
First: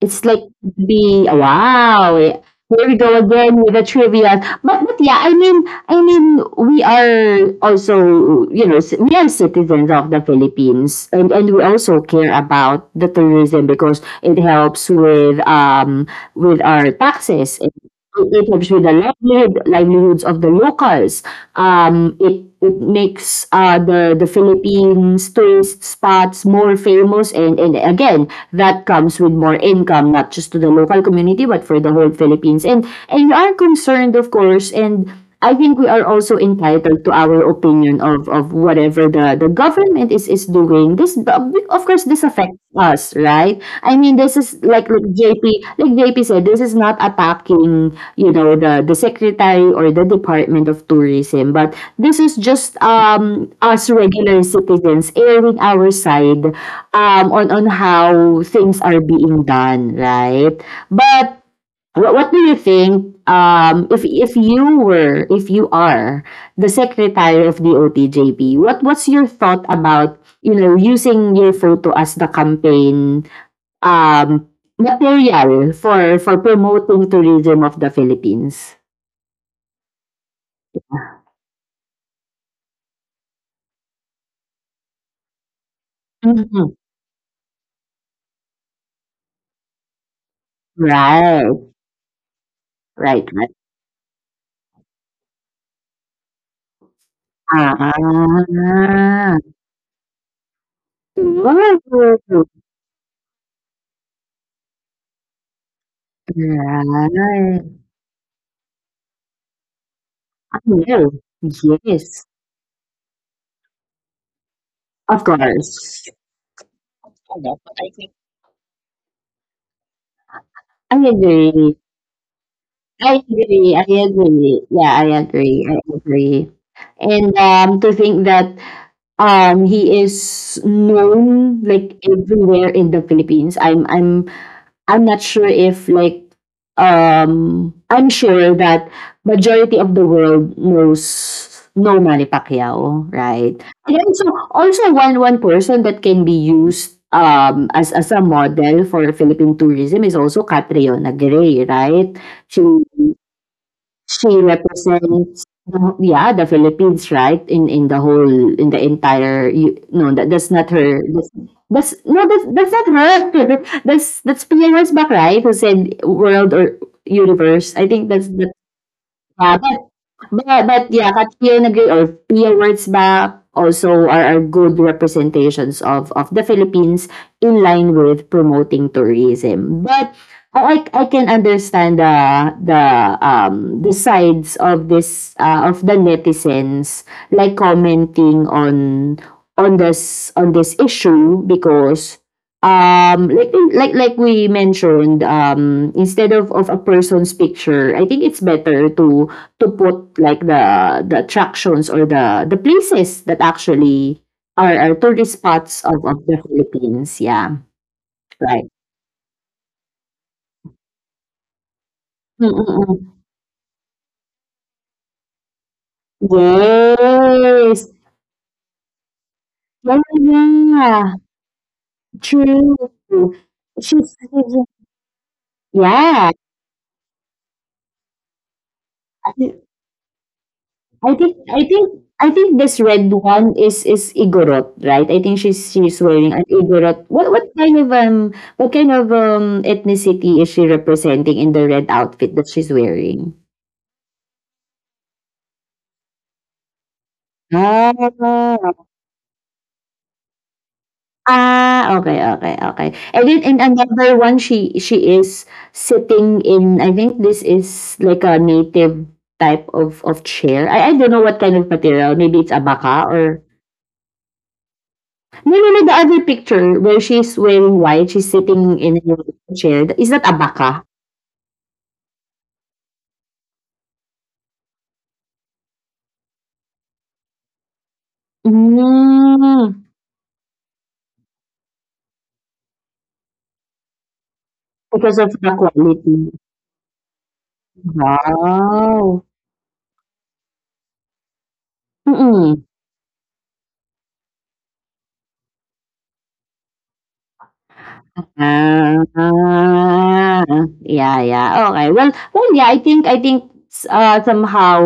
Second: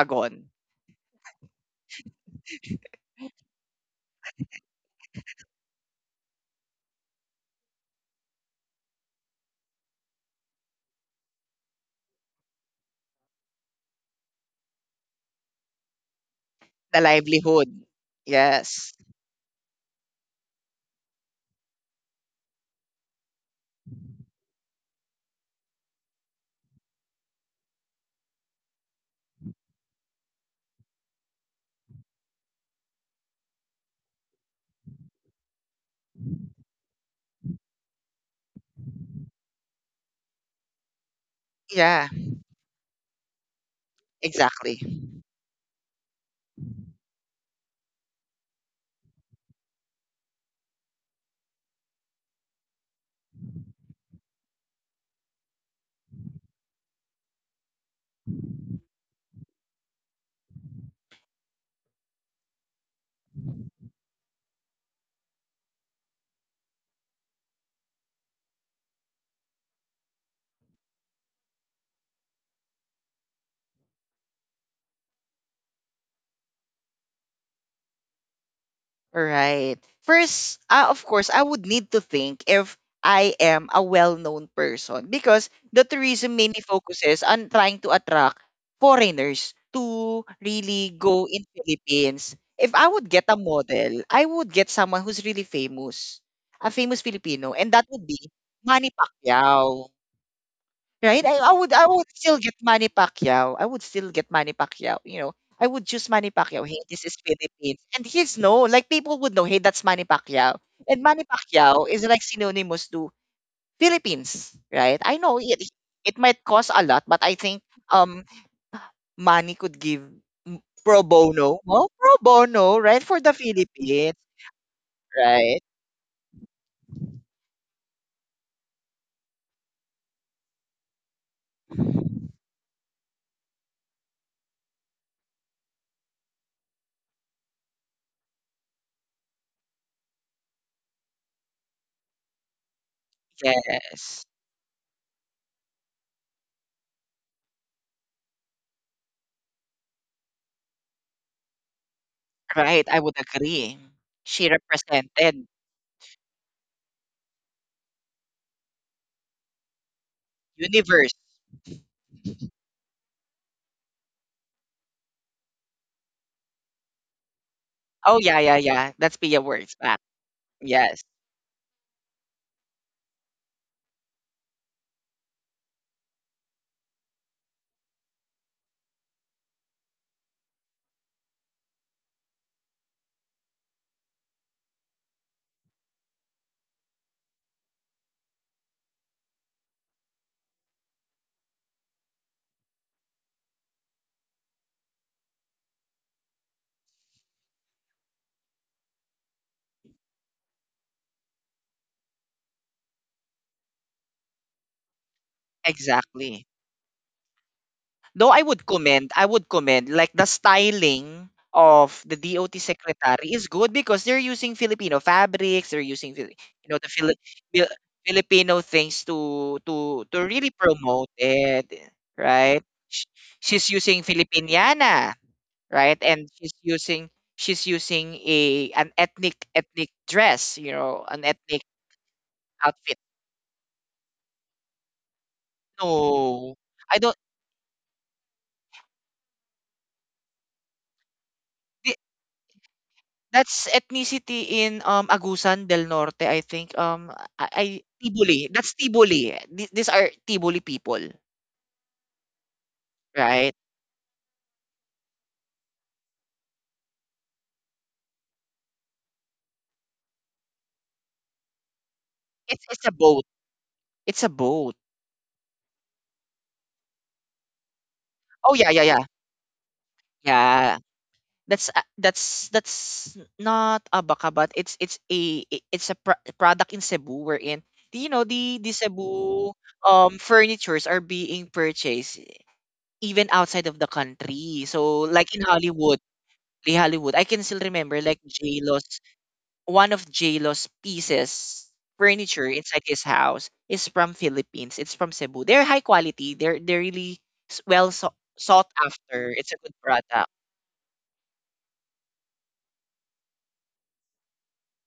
S1: It's like, be wow. Here we go again with the trivia. But yeah, I mean, we are also, you know, we are citizens of the Philippines, and we also care about the tourism because it helps with with our
S2: The
S1: taxes.
S2: livelihood.
S1: It helps with the
S2: Yes.
S1: livelihoods of the locals. It makes, the Philippines tourist spots more famous, and again, that comes with more income, not just to the local community, but for the whole Philippines. And we are concerned, of course, and I think we are also entitled to our opinion of whatever the government is doing. This, of course,
S2: Yeah,
S1: this affects us, right? I mean, this is
S2: exactly.
S1: like JP said, this is not attacking, you know, the secretary or the Department of Tourism, but this is just us regular citizens airing our side on how things are being done, right? But what do you think, if you were if you are the secretary of the OTJP, what's your thought about, you know, using your photo as the campaign, um, material for promoting tourism of the Philippines.
S2: Right. First, of course, I would need to think if I am a well-known person because the tourism mainly
S1: Mhm.
S2: focuses on trying to attract foreigners to really go in
S1: Right.
S2: Philippines. If I would get
S1: Right,
S2: a
S1: right.
S2: model, I would get someone who's really famous, a famous Filipino, and that would be Manny
S1: Ah.
S2: Pacquiao. Right? I would still
S1: Good.
S2: get Manny Pacquiao. I would still get Manny Pacquiao. You know, I would choose Manny Pacquiao. Hey, this is
S1: Right.
S2: Philippines. And he's known. Like people would know, hey, that's Manny Pacquiao.
S1: I
S2: And
S1: will.
S2: Manny Pacquiao is like
S1: Yes.
S2: synonymous to Philippines, right? I
S1: Of
S2: know it,
S1: course.
S2: it might cost a lot, but I think um Manny could give m-
S1: I
S2: pro bono.
S1: agree.
S2: Well, pro bono, right? For
S1: I
S2: the
S1: agree. I
S2: Philippines,
S1: agree. Yeah, I
S2: right?
S1: agree. I agree. And to think that, he is known like everywhere in the Philippines. I'm not sure if, like um I'm sure that majority of the world knows, no, Manny Pacquiao, right? And
S2: Yes.
S1: also also one person that can be used, as a model for Philippine tourism, is also Catriona Gray, right? She
S2: Right, I would agree.
S1: She
S2: She
S1: represents
S2: represented
S1: the, yeah, the Philippines, right? In the whole, in the entire, you, no, that that's not her.
S2: universe.
S1: That's no, that's not her. That's Pia Rosbach, right? Who said world or universe. I think
S2: Oh,
S1: that's
S2: yeah,
S1: the,
S2: yeah, yeah. That's Pia
S1: yeah.
S2: works
S1: But
S2: back.
S1: but
S2: Yes,
S1: yeah, Katria Nagri or Pia Words Back also are good representations of the Philippines in line with promoting tourism. But I can understand the the sides of this, of the netizens, like, commenting on this issue because, like we mentioned, instead of a person's picture, I think it's better to put, like, the attractions or the places that actually are tourist spots of the
S2: exactly.
S1: Philippines, yeah,
S2: Though
S1: right.
S2: I would commend, like the styling of the
S1: Mm,
S2: DOT
S1: mm. Mm.
S2: secretary is good because they're using Filipino fabrics, they're using Fili- you know the Fili- Fil-
S1: Yes.
S2: Filipino things
S1: Yeah,
S2: to
S1: yeah,
S2: really promote
S1: yeah.
S2: it, right?
S1: True.
S2: Sh- She's using
S1: She's
S2: Filipiniana, right? And
S1: yeah.
S2: she's using a an ethnic
S1: I
S2: ethnic dress, you know, an
S1: think
S2: ethnic
S1: I think I think this
S2: outfit.
S1: red one is Igorot, right? I think she's wearing an
S2: No, I
S1: Igorot.
S2: don't.
S1: What kind of ethnicity is she representing in the red outfit that she's wearing?
S2: That's ethnicity in, Agusan del Norte, I think. I
S1: Ah,
S2: Tiboli. That's Tiboli. Th these are Tiboli people,
S1: ah, okay, okay, okay. And then
S2: right?
S1: in another one, she is sitting in, I think this is like a native type of chair. I don't know what kind of material, maybe it's
S2: It's a
S1: abaca,
S2: boat.
S1: or
S2: It's a boat.
S1: no, no, no, the other picture, where she's wearing white, she's
S2: Oh, yeah,
S1: sitting
S2: yeah,
S1: in
S2: yeah.
S1: a chair. Is that
S2: Yeah.
S1: abaca?
S2: That's a, that's not abaca, but it's a I- it's a pr product in Cebu wherein the- you know the Cebu
S1: Hmm.
S2: furnitures are being purchased even outside of the country. So
S1: Because
S2: like
S1: of
S2: in
S1: the
S2: Hollywood,
S1: quality.
S2: the Hollywood, I can still remember like j
S1: Wow.
S2: one of JLo's pieces, furniture
S1: Mm.
S2: inside his house is from Philippines. It's from Cebu. They're high quality. They're really s- well so- sought after. It's a
S1: Ah,
S2: good product.
S1: yeah, yeah, okay. Well, yeah, I think s somehow,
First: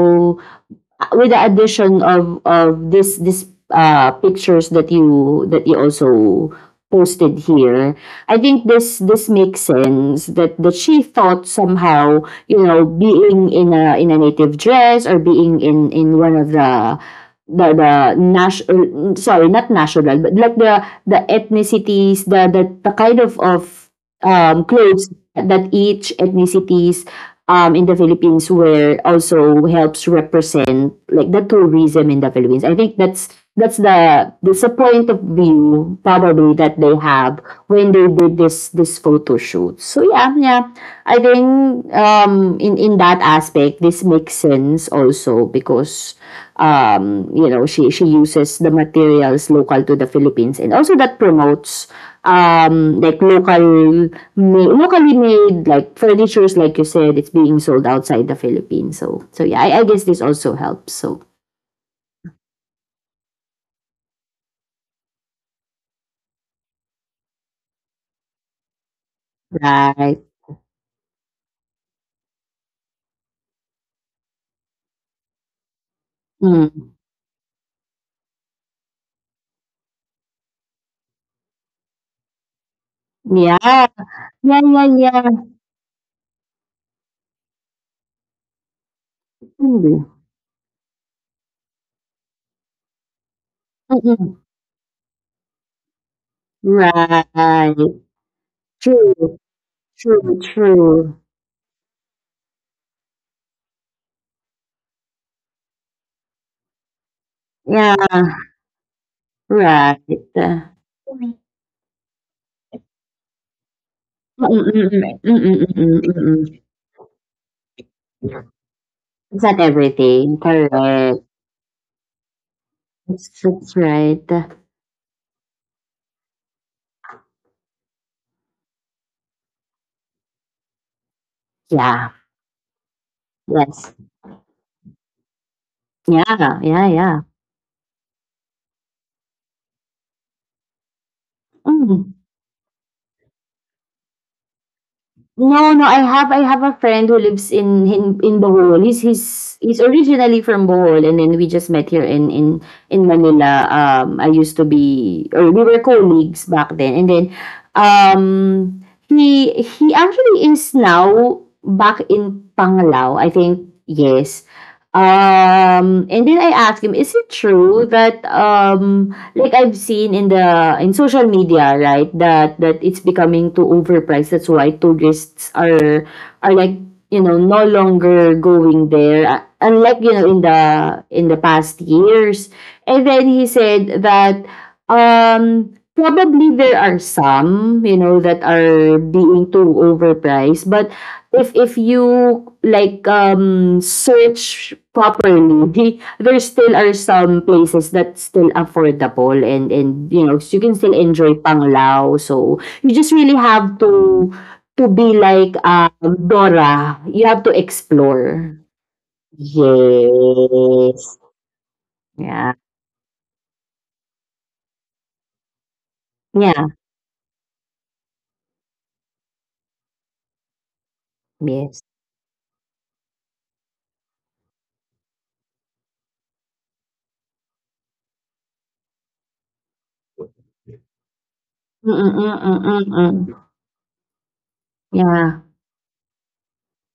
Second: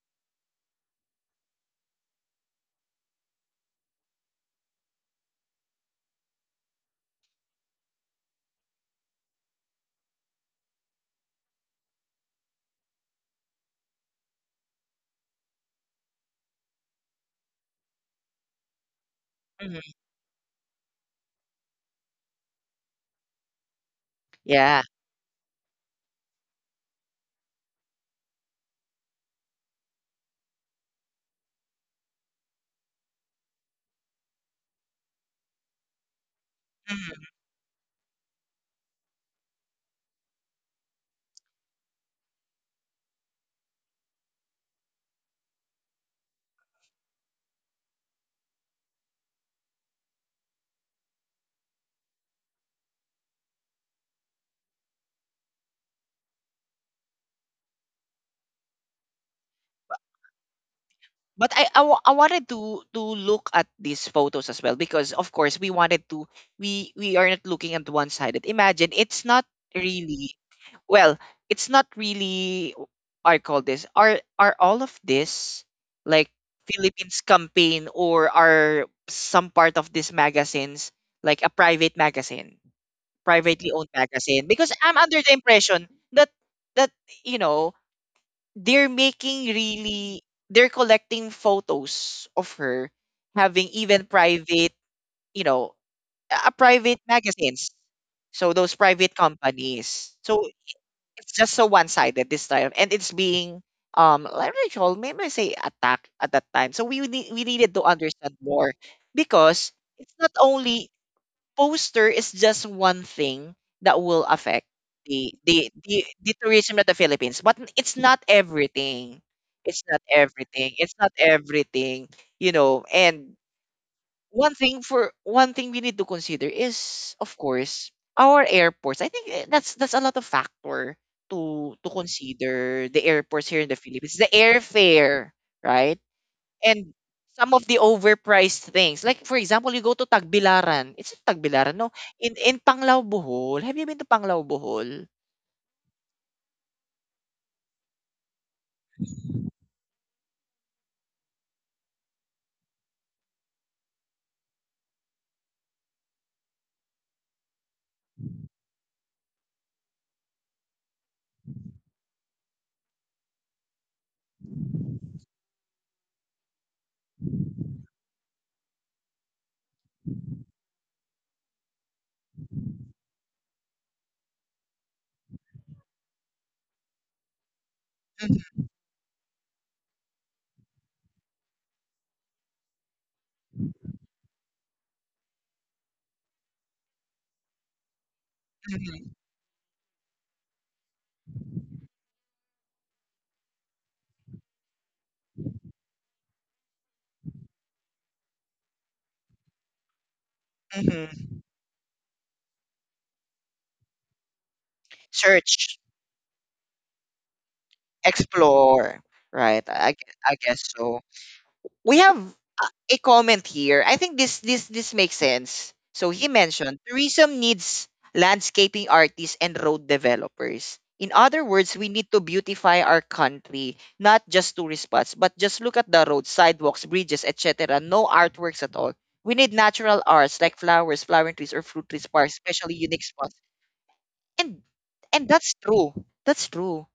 S1: with the addition of this pictures that you also posted here, I think this makes sense, that she thought, somehow, you know, being in a native dress, or being in one of the national, sorry, not
S2: Mhm.
S1: national, but, like, the ethnicities, the, the kind of
S2: Yeah.
S1: clothes that each ethnicities in the Philippines, where also helps represent, like, the tourism in the Philippines. I think that's a point of view probably that they
S2: Mhm.
S1: have when they did this photo shoot. So yeah, yeah. I think, in that aspect, this makes sense also because, you know, she uses the materials local to the Philippines, and also that promotes, like, local, locally made, like, furnitures, like you said, it's being sold outside the Philippines, so, yeah, I guess this also helps, so
S2: But I wa- I wanted to look at these photos as well because of course we wanted to, we are not looking at one sided. Imagine it's not
S1: right.
S2: really, well, it's not really, I call this, are all of this like
S1: Mm.
S2: Philippines campaign, or are some part of these magazines like a private magazine, privately owned
S1: Yeah,
S2: magazine?
S1: yeah,
S2: Because
S1: yeah,
S2: I'm under the
S1: yeah.
S2: impression that that you know they're making
S1: Mm.
S2: really, they're collecting photos of her having even
S1: Mm-mm.
S2: private, you know, a private magazines,
S1: Right.
S2: so those private
S1: True,
S2: companies.
S1: true,
S2: So
S1: true.
S2: it's just so one-sided this time, and it's being, like what do you call, maybe I say attacked at that time, so we need, we needed to
S1: Yeah,
S2: understand more because
S1: right.
S2: it's not only poster is just one thing that will affect
S1: Mm-mm, mm-mm,
S2: the the
S1: mm-mm,
S2: the, the
S1: mm-mm, mm.
S2: tourism of the Philippines, but it's not everything.
S1: It's not
S2: It's not
S1: everything,
S2: everything. It's not
S1: correct.
S2: everything, you know.
S1: that's,
S2: And
S1: that's right.
S2: one thing, for one thing we need to consider is of course our airports. I think that's a lot of factor to
S1: Yeah,
S2: consider. The airports here in the
S1: yes,
S2: philippines, the airfare, right?
S1: yeah, yeah,
S2: And
S1: yeah.
S2: some of the overpriced things, like for example you go to tagbilaran, it's not tagbilaran, no,
S1: Mm.
S2: in in panglao bohol. Have you been to panglao bohol?
S1: No, no, I have a friend who lives in Bohol. He's originally from Bohol, and then we just met here in Manila. I used to be or we were colleagues back then, and then, he actually is now back in Panglao, I think, yes. And then I asked him, is it true that, like, I've seen in the social media, right, that it's becoming too overpriced. That's why tourists are like, you know, no longer going there. Unlike, in the past years. And then he said that, probably there are some, you know, that are
S2: Mhm.
S1: being too overpriced, but if you, like, search properly, there still are some places that's still affordable, and you know, you can still
S2: Hmm.
S1: enjoy Panglao, so you just really have to be, like,
S2: Search.
S1: Dora, you have to explore.
S2: Explore. Right. I guess so.
S1: Yes.
S2: We have
S1: Yeah,
S2: a comment here. I think this this this makes sense. So he
S1: yeah,
S2: mentioned tourism needs landscaping artists and road developers. In other words,
S1: yes.
S2: we need to beautify our country, not just tourist spots, but just look at the roads, sidewalks, bridges, et cetera. No artworks at all. We need natural arts like flowers, flowering trees, or fruit
S1: Mm,
S2: trees,
S1: mm,
S2: parks,
S1: mm, mm,
S2: especially
S1: mm.
S2: unique
S1: Mm.
S2: spots. And and
S1: Yeah,
S2: that's true. That's true,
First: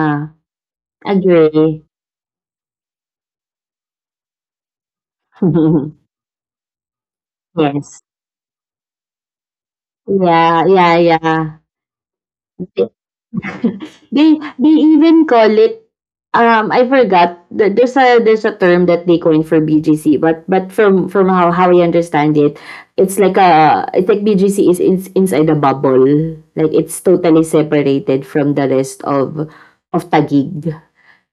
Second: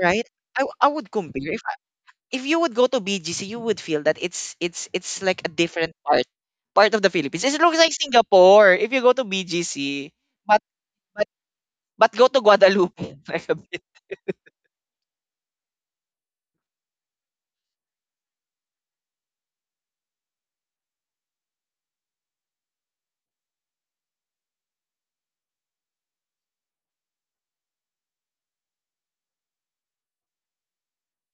S2: right? I would compare,
S1: Agree.
S2: if you would go to BGC, you would feel that it's like a different part part of the Philippines. It looks like
S1: Yes,
S2: Singapore if you go to BGC, but
S1: yeah, yeah,
S2: but
S1: yeah.
S2: but go to Guadalupe like a bit.
S1: They even call it, I forgot, there's a term that they coined for BGC, but from how I understand it, it's like BGC is inside a bubble, like it's totally separated from the rest of Tagig.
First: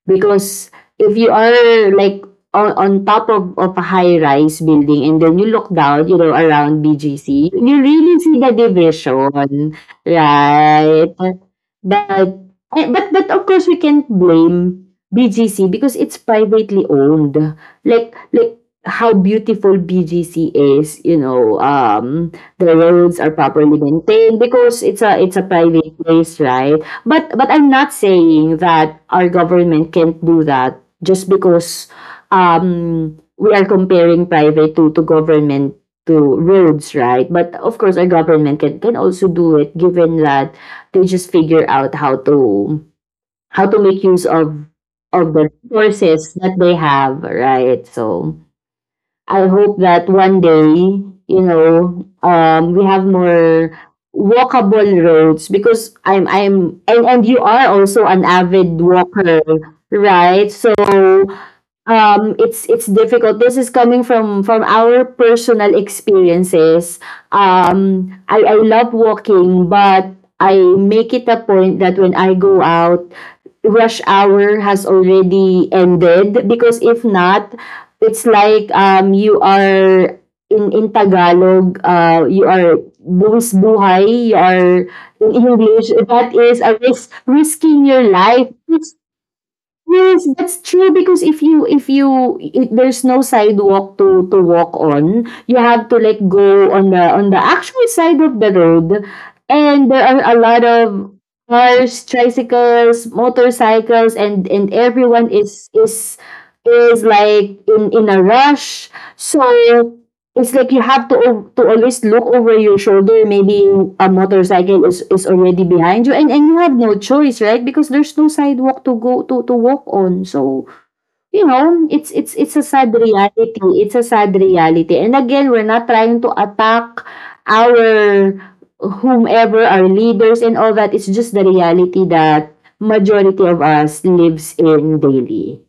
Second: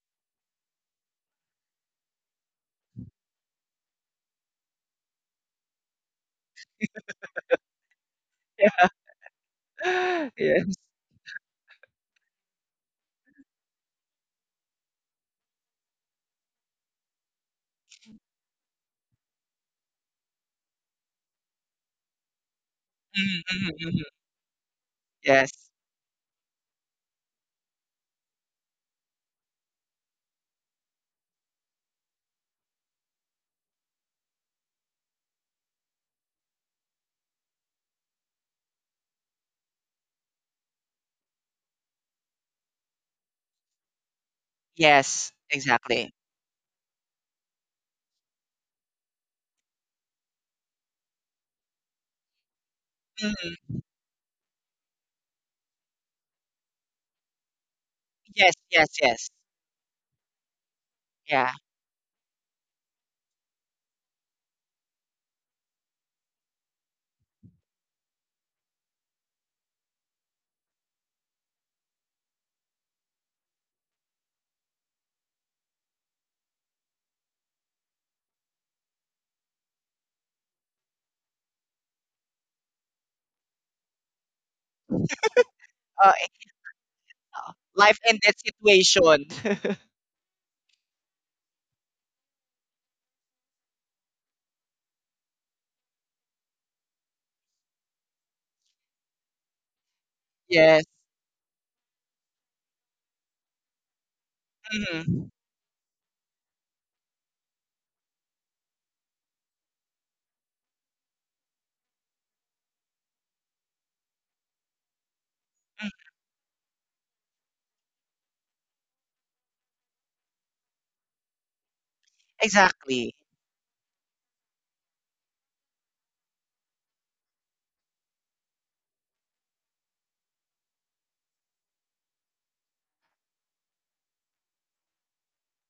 S1: Because if you are, like, on top of a high rise building, and then you look down, around BGC, you really see the division,
S2: Yes.
S1: right? But, but, of course, we can't blame BGC because it's privately owned. Like, how beautiful BGC is, the roads are
S2: Mhm, mhm,
S1: properly
S2: mhm.
S1: maintained, because it's a
S2: Yes.
S1: private place, right? But I'm not saying that our government can't do that just because, we are comparing private to government to roads, right? But of course our government can also do it, given that they just figure out how to make use of
S2: Yes.
S1: of the
S2: Exactly.
S1: resources that they have, right? So I hope that one day, we have more
S2: Mhm.
S1: walkable roads, because I'm, and you are also an
S2: Yes.
S1: avid
S2: Yes. Yes.
S1: walker, right? So,
S2: Yeah.
S1: it's difficult. This is coming from our personal experiences. I love walking, but I make it a point that when I go out, rush hour has already ended, because if not, it's like, you are, in Tagalog, you are buwis buhay, you are, in English,
S2: Uh,
S1: that
S2: eh,
S1: is a risking
S2: life
S1: your
S2: and death
S1: life.
S2: situation.
S1: Yes, that's true, because if you i there's no sidewalk to walk on, you have to, like, go on the actual side of the road, and there are a lot
S2: Yes.
S1: of cars, tricycles, motorcycles, and
S2: Mhm.
S1: everyone is, like, in a rush. So It's like you have to al to always look over your shoulder, maybe a motorcycle is already
S2: Mm.
S1: behind you, and you have no choice, right? Because there's no sidewalk to go to walk on. So, you know, it's a sad
S2: Exactly.
S1: reality, it's a sad reality. And again, we're not trying to attack our whomever, our leaders and all that. It's just the reality that majority of us lives in daily.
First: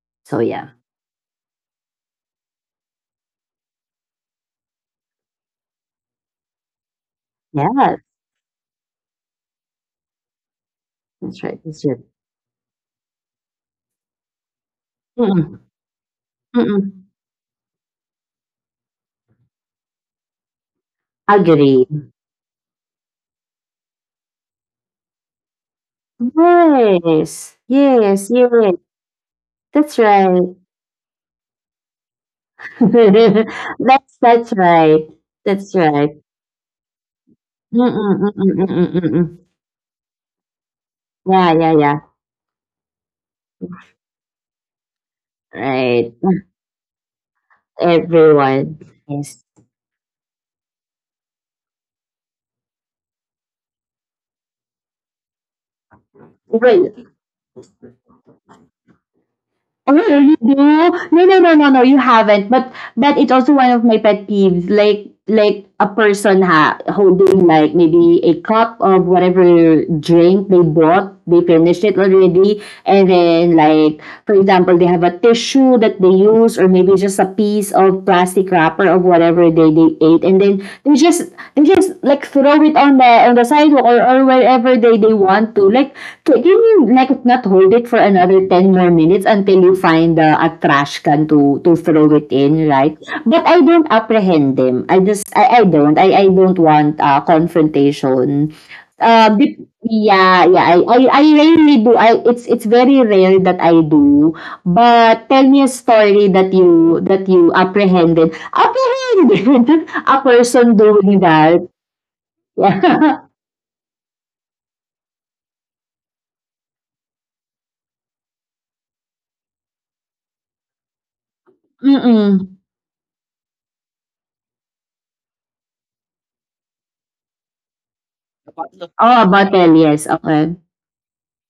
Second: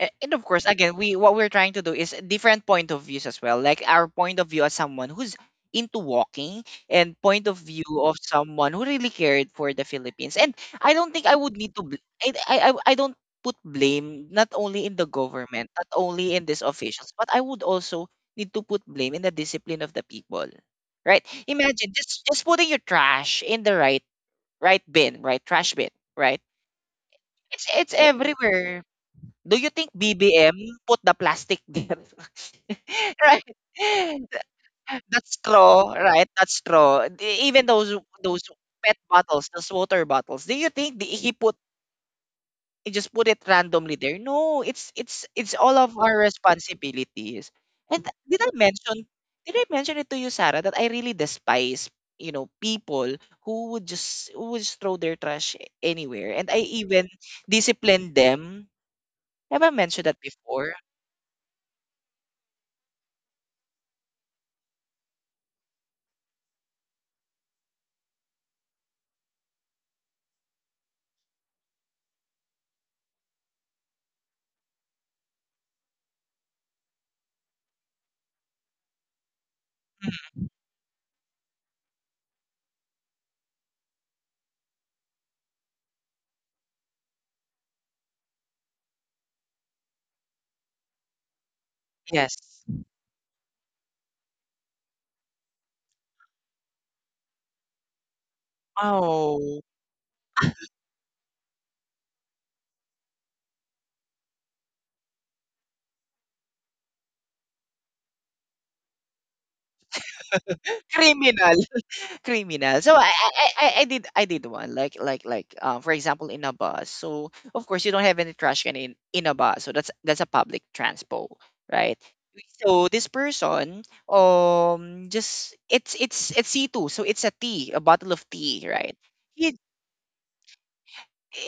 S2: A- and
S1: So
S2: of course
S1: yeah.
S2: again we, what we're trying to do is different point of views as well, like our point of view as someone who's into walking, and point of view
S1: Yeah,
S2: of someone who really cared for the philippines. And I don't think I
S1: that's
S2: would
S1: right,
S2: need to
S1: that's right.
S2: bl-, I don't put blame not only in the
S1: Mm,
S2: government, not only in these
S1: mm.
S2: officials, but I would also need to put blame in the discipline of the people, right?
S1: Agree.
S2: Imagine just putting your trash in the right, right bin, right trash bin, right?
S1: Yes,
S2: It's
S1: yes, yes.
S2: everywhere. Do you think
S1: That's right.
S2: BBM put the plastic there? Right.
S1: that's that's right.
S2: That
S1: That's
S2: straw,
S1: right.
S2: right? That straw. E- Even those
S1: Mm-mm,
S2: those
S1: mm-mm, mm-mm,
S2: PET
S1: mm-mm.
S2: bottles, those water bottles. Do you think the- he
S1: Yeah,
S2: put,
S1: yeah, yeah.
S2: he just put it randomly there? No, it's all of
S1: Right.
S2: our responsibilities. And did I
S1: Everyone.
S2: mention,
S1: Yes.
S2: did I mention it to you, Sarah, that I really despise, you know, people who would just, who would just throw their trash anywhere, and I
S1: Well,
S2: even discipline them. Have I
S1: oh,
S2: mentioned that
S1: you do?
S2: before?
S1: No, no, no, no, no. You haven't. But that is also one of my pet peeves. Like, like a person holding like maybe a cup of whatever drink they bought, they finished it already, and then like for example, they have a tissue that they use, or maybe just a piece of plastic wrapper of whatever they ate, and then they just like throw it on the sidewalk or wherever they want to. Like can you like not hold it for another ten more minutes until you find a trash can to throw it
S2: Yes.
S1: in, right? But I don't apprehend them. I don't I don't want confrontation.
S2: Oh,
S1: Yeah, yeah. I rarely do. I it's very rare that I do. But tell me a story that you apprehended. Apprehended a person doing
S2: criminal,
S1: that.
S2: criminal. So I
S1: Yeah.
S2: I I I did I did one like for example in a bus. So of course you don't have any trash can in a bus. So that's a public transport, right?
S1: Mm-mm.
S2: So this person just it's C2. So it's a tea, a bottle of tea, right?
S1: Oh, a
S2: He
S1: bottle, yes. Okay.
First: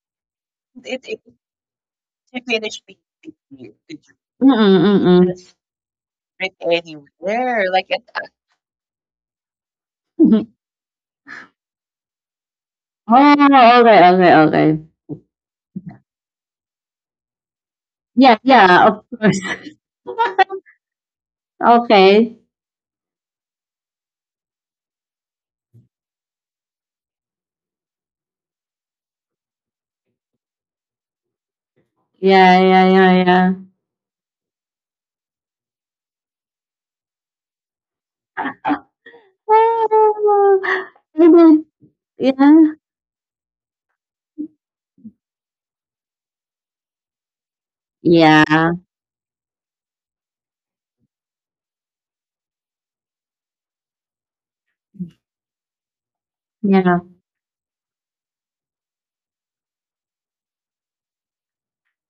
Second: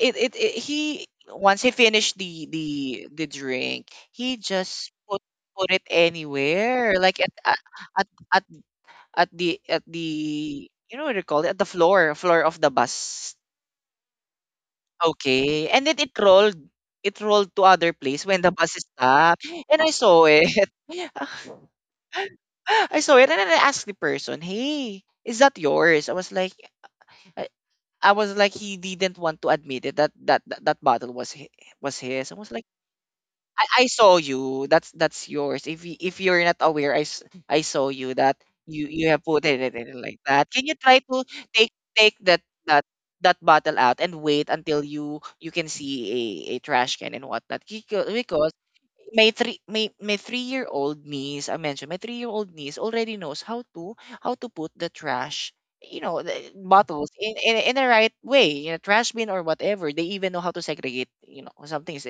S2: it it, it he once he finished the drink, he
S1: Mm,
S2: just put
S1: mm.
S2: put it anywhere like at at at the, at
S1: Mhm.
S2: the, you know what you call it? At the floor of the
S1: Oh,
S2: bus.
S1: okay, okay, okay.
S2: Okay. And then it rolled. It rolled to other place
S1: Yeah,
S2: when the bus
S1: yeah, of course.
S2: stopped. And I saw it.
S1: Okay.
S2: I saw it, and then I asked the person, "Hey, is that yours?" I was like, I, I was like he didn't want to admit it that that bottle was hi-, was his. I was
S1: Yeah,
S2: like,
S1: yeah, yeah, yeah.
S2: I saw you. That's yours. If you, if you're not aware, I saw you that you have put it, it, it like that. Can you
S1: Oh,
S2: try
S1: I
S2: to
S1: did.
S2: take that
S1: Yeah.
S2: that that bottle out and wait until you can see a trash can and whatnot. Beca- because
S1: Yeah.
S2: my 3 year old niece, I mentioned my 3 year old niece already knows how to, how to put the trash, you know the
S1: Yeah.
S2: bottles in the right way in a trash bin or whatever. They even know how to segregate, you know, some things,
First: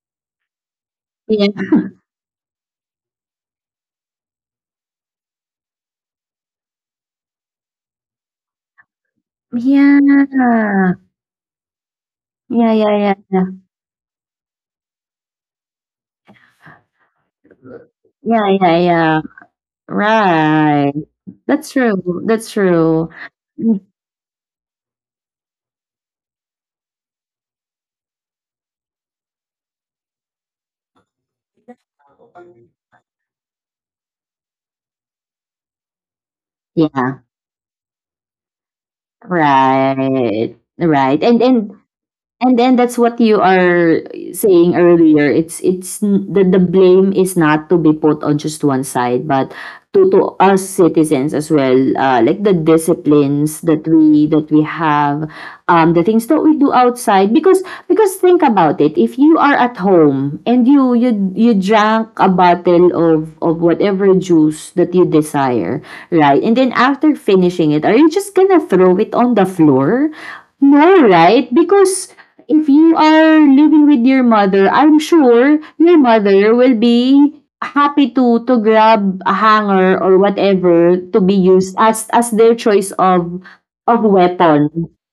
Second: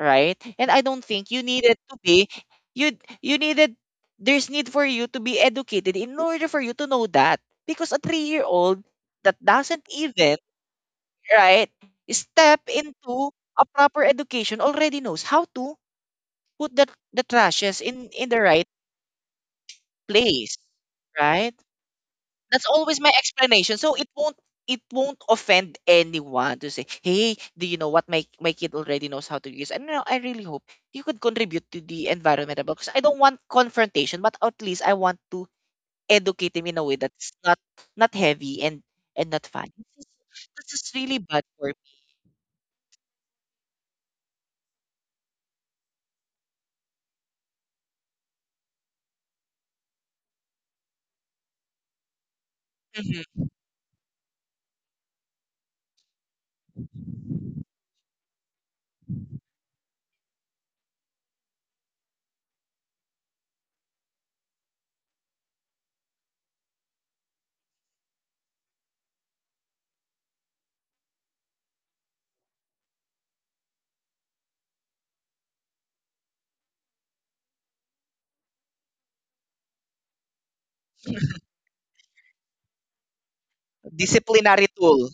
S2: right? And I don't think you
S1: Yeah.
S2: needed to be, you you needed, there's need for you to be educated in order for you to know that, because a 3 year old that doesn't
S1: Yeah.
S2: even, right, step
S1: Yeah, yeah, yeah,
S2: into
S1: yeah.
S2: a proper education already knows how to put the trashes in the
S1: Yeah,
S2: right
S1: yeah, yeah.
S2: place,
S1: Right.
S2: right?
S1: That's true. That's
S2: That's always
S1: true.
S2: my explanation.
S1: Mm,
S2: So it won't, it won't offend anyone to say, "Hey, do you know what my kid already knows how to use?" And you know, I really hope you could contribute to the environment about, because I don't want confrontation, but at least I want to educate him in a way
S1: yeah,
S2: that's not not heavy and not fun.
S1: right.
S2: This is really
S1: Right. And
S2: bad
S1: and
S2: for me.
S1: and then that's what you are saying earlier. It's n- the blame is not to be put on just one side, but to us citizens as well. Like the
S2: Mhm.
S1: disciplines that we have, um, the things that we do outside. Because think about it. If you are at home and you drank a bottle of whatever juice that you desire, right? And then after finishing it, are you just gonna throw it on the floor? No, right? Because if you are living with your mother, I'm sure your mother will be happy to grab a hanger or whatever to be used as their choice of
S2: Disciplinary
S1: weapon.
S2: tool.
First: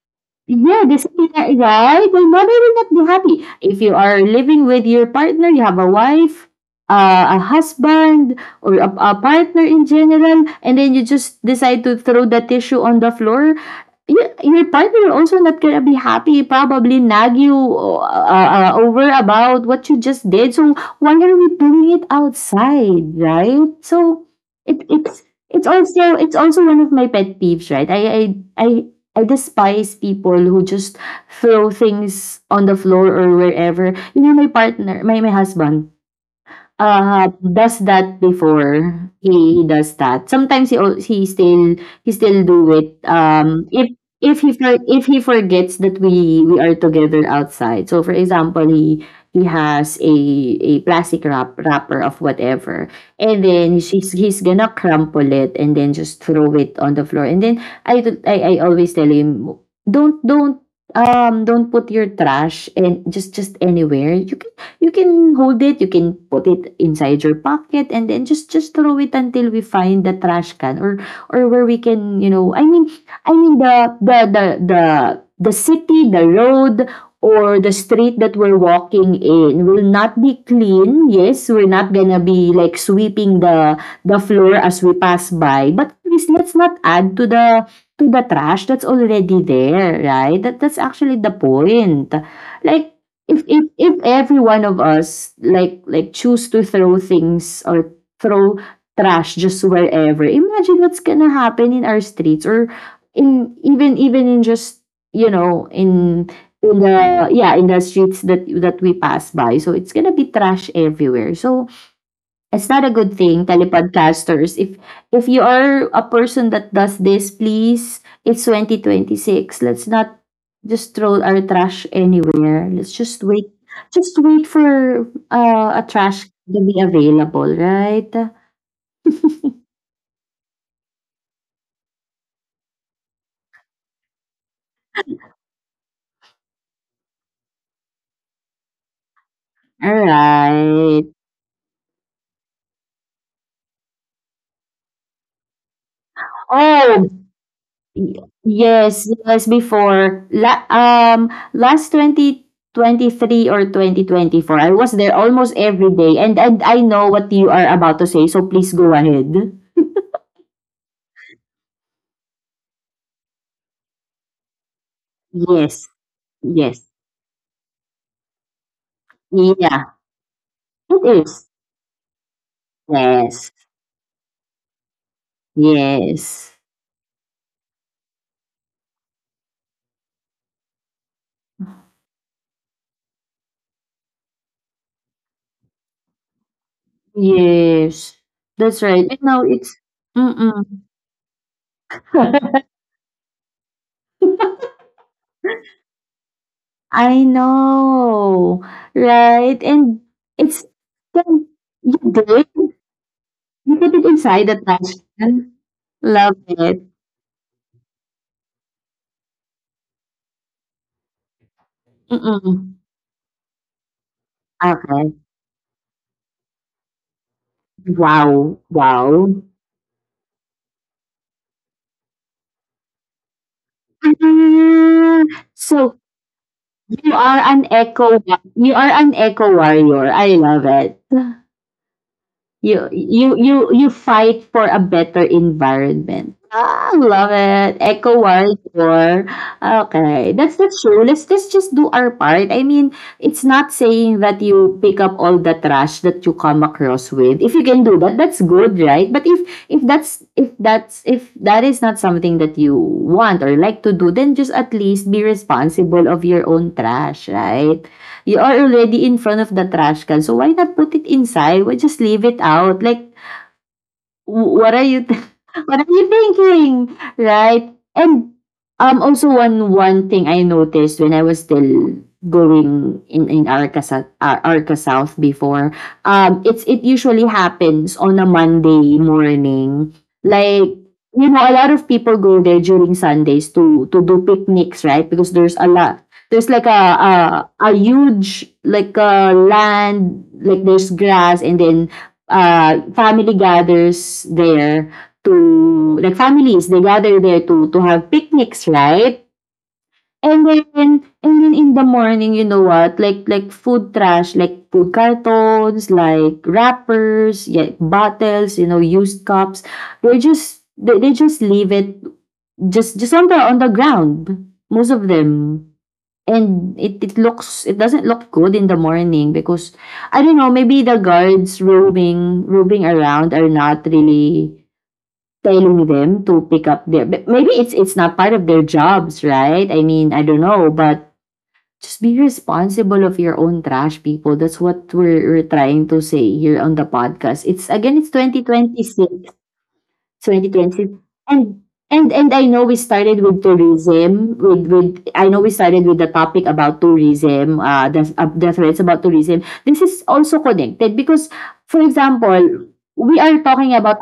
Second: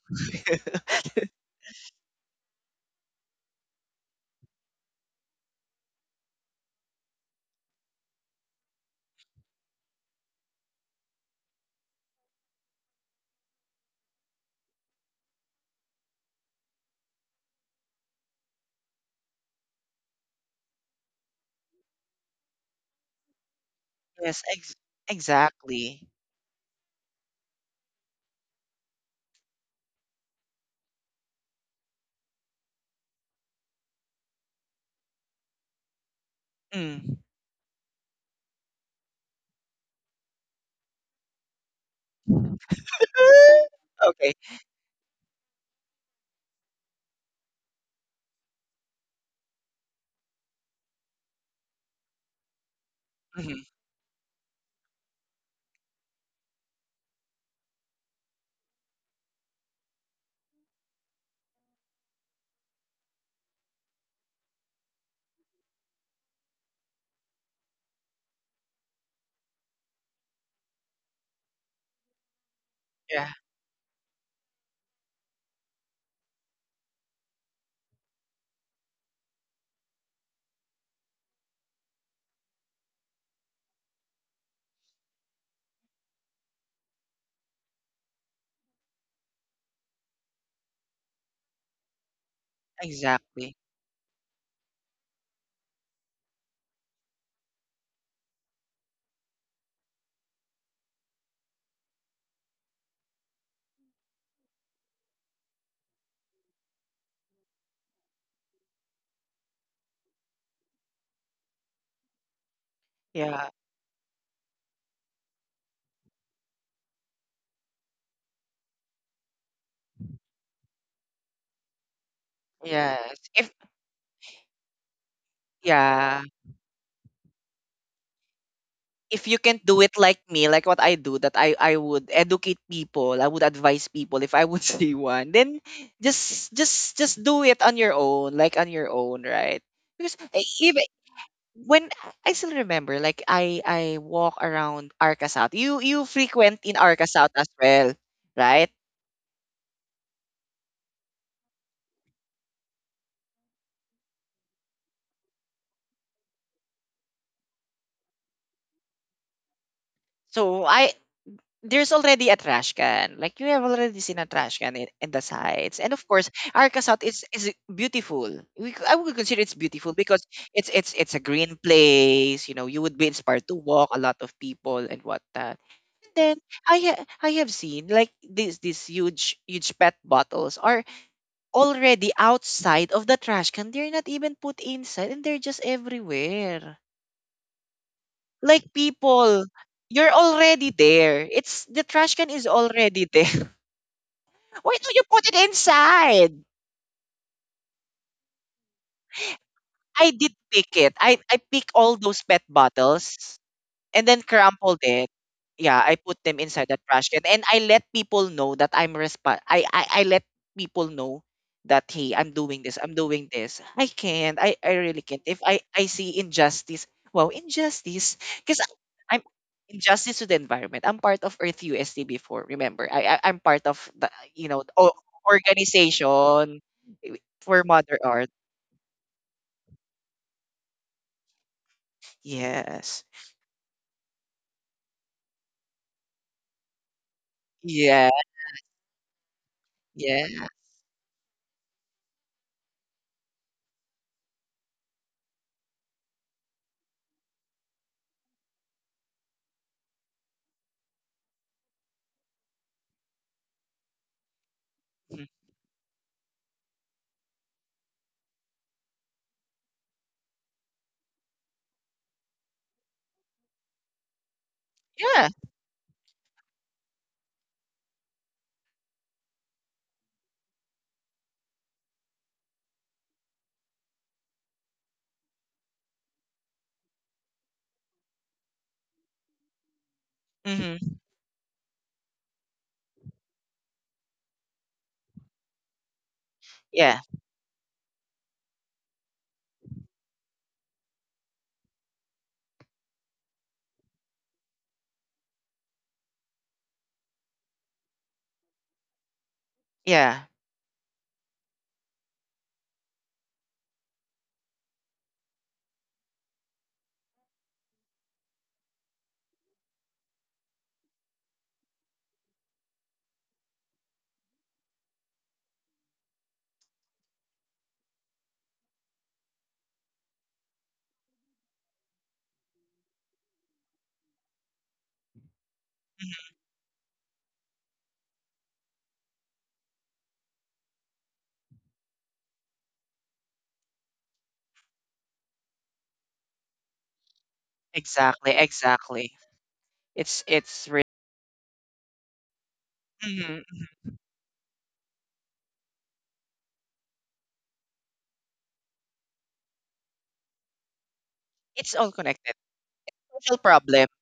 S1: Yeah. Right. Your mother will not be happy if you are living with your partner. You have a wife, a husband, or a partner in general, and then you just decide to throw the tissue on the floor. Your partner also not gonna be happy, probably nag you o over about what you just did, so why are we doing it outside, right? So,
S2: Yes, ex-
S1: it it's it's
S2: exactly.
S1: also it's also one of my pet peeves, right? I I despise people who just throw things on the floor or wherever. You know, my partner, my husband,
S2: Mm.
S1: does that before he does that. Sometimes he still do it. Um,
S2: Okay.
S1: if he forgets that we are together outside. So for example, he has a plastic wrapper of whatever, and
S2: Mhm.
S1: then he's gonna crumple it and then just throw it on the floor. And then I always tell him, don't don't don't put your trash and just anywhere you can hold it, you can put it inside your pocket and then just throw it until we find the trash can or where we can, you know, I mean,
S2: Yeah,
S1: I mean the city, the road or the street that we're walking in will not be clean. Yes, we're not gonna be like sweeping the floor as we pass by, but please let's not add to the trash that's already there, right? That that's actually the point. Like
S2: exactly.
S1: if every one of us like like choose to throw things or throw trash just wherever, imagine what's gonna happen in our streets or in even even in just you know in the yeah in the streets that we pass by, so it's gonna be trash everywhere. So it's not a good thing,
S2: Yeah,
S1: telepodcasters. If you are a person that does this, please, it's twenty twenty six. Let's not just throw our trash anywhere. Let's
S2: yes.
S1: just
S2: If
S1: wait. Just wait for a
S2: yeah,
S1: trash to be available, right?
S2: if you can't do it like me, like what I do, that I would educate people, I would advise people if I would see one, then just do it on your own, like on your own, right?
S1: All
S2: Because I- even
S1: right.
S2: when, I still remember, like I walk around Arca South. You frequent in
S1: Oh,
S2: Arca South as well,
S1: Y-
S2: right?
S1: yes, yes, before la um last 2023 or 2024. I was there almost every day and I know what you are about to say, so please go ahead.
S2: So I, there's already a trash can. Like you have already seen a trash can in the sides.
S1: Yes.
S2: And of course, Arca
S1: Yes.
S2: South is beautiful. We, c- I would consider it's
S1: Yeah,
S2: beautiful because it's
S1: it
S2: a
S1: is.
S2: green place. You know, you would be inspired
S1: Yes.
S2: to walk. A lot of people and whatnot. And then
S1: Yes.
S2: I have seen like these huge pet bottles are already outside of the trash can. They're not even put inside, and they're just everywhere.
S1: Yes.
S2: Like
S1: That's right. And now
S2: people,
S1: it's
S2: you're
S1: mm-mm.
S2: already there. It's the trash can is already there. Why don't you put it inside?
S1: I know. Right? And
S2: I did
S1: it's
S2: pick it. I pick all
S1: you
S2: those pet
S1: did?
S2: bottles
S1: You put it
S2: and then
S1: inside the
S2: crumpled it.
S1: Tazan?
S2: Yeah, I put
S1: Love
S2: them inside the
S1: it.
S2: trash can. And I let people know that I'm resp- I let people know that hey, I'm doing
S1: Mm.
S2: this, I'm doing this. I can't. I really
S1: Okay.
S2: can't. If I see injustice, wow, injustice.
S1: Wow,
S2: Because I'm
S1: wow.
S2: injustice to the environment. I'm part of Earth UST before, remember. I'm part of the
S1: Ah, so
S2: organization
S1: you are
S2: for
S1: an
S2: Mother
S1: eco
S2: Earth.
S1: you are an eco warrior, I love it. you
S2: Yes.
S1: you you you fight for a better environment. Ah, love it.
S2: Yeah,
S1: Eco warrior. Okay,
S2: yeah.
S1: that's true. Let's just do our part. I mean, it's not saying that you pick up all the trash that you come across with. If you can do that, that's good, right? But if if that is not something that you want or like to do, then just at least be
S2: Mhm.
S1: responsible of your own trash, right? You are already in front of the trash can. So why not put it inside? Why just leave it out? Like, W what are you th-
S2: Yeah.
S1: what are you thinking, right? And, um, also one thing I noticed when I was still going in Arca South before, um, it's it usually happens on a Monday morning. Like,
S2: Mhm.
S1: you know, a lot of people go there during Sundays to do picnics, right? Because there's a lot there's like
S2: Yeah,
S1: a, a huge like a land like there's grass and then family gathers there to like families they gather there to have picnics, right?
S2: yeah.
S1: And then and then in the morning you know what like like food trash like food cartons like wrappers, yeah, bottles, you know, used cups, they just they just leave it just just on the ground, most of them. And it looks it doesn't look good in the morning because I don't know, maybe the guards roaming roaming around are not really telling them to pick up their but maybe it's not part of their jobs, right? I mean, I don't know, but just be responsible of your own trash, people. That's what we're trying to say here on the podcast. It's again, it's
S2: Exactly,
S1: twenty twenty six,
S2: exactly. It's re
S1: 2020, and and I know we started
S2: Mhm,
S1: with
S2: mhm.
S1: tourism with I know we started with the topic about tourism, uh, the threats about tourism. This is also connected because
S2: It's
S1: for
S2: all connected.
S1: example we
S2: Social
S1: are talking
S2: problem.
S1: about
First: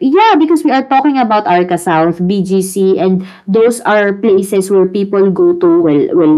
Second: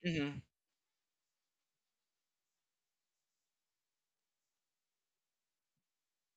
S1: yeah,
S2: Mhm.
S1: because we are talking about Arca South, BGC, and those are places where people go to. Well, well,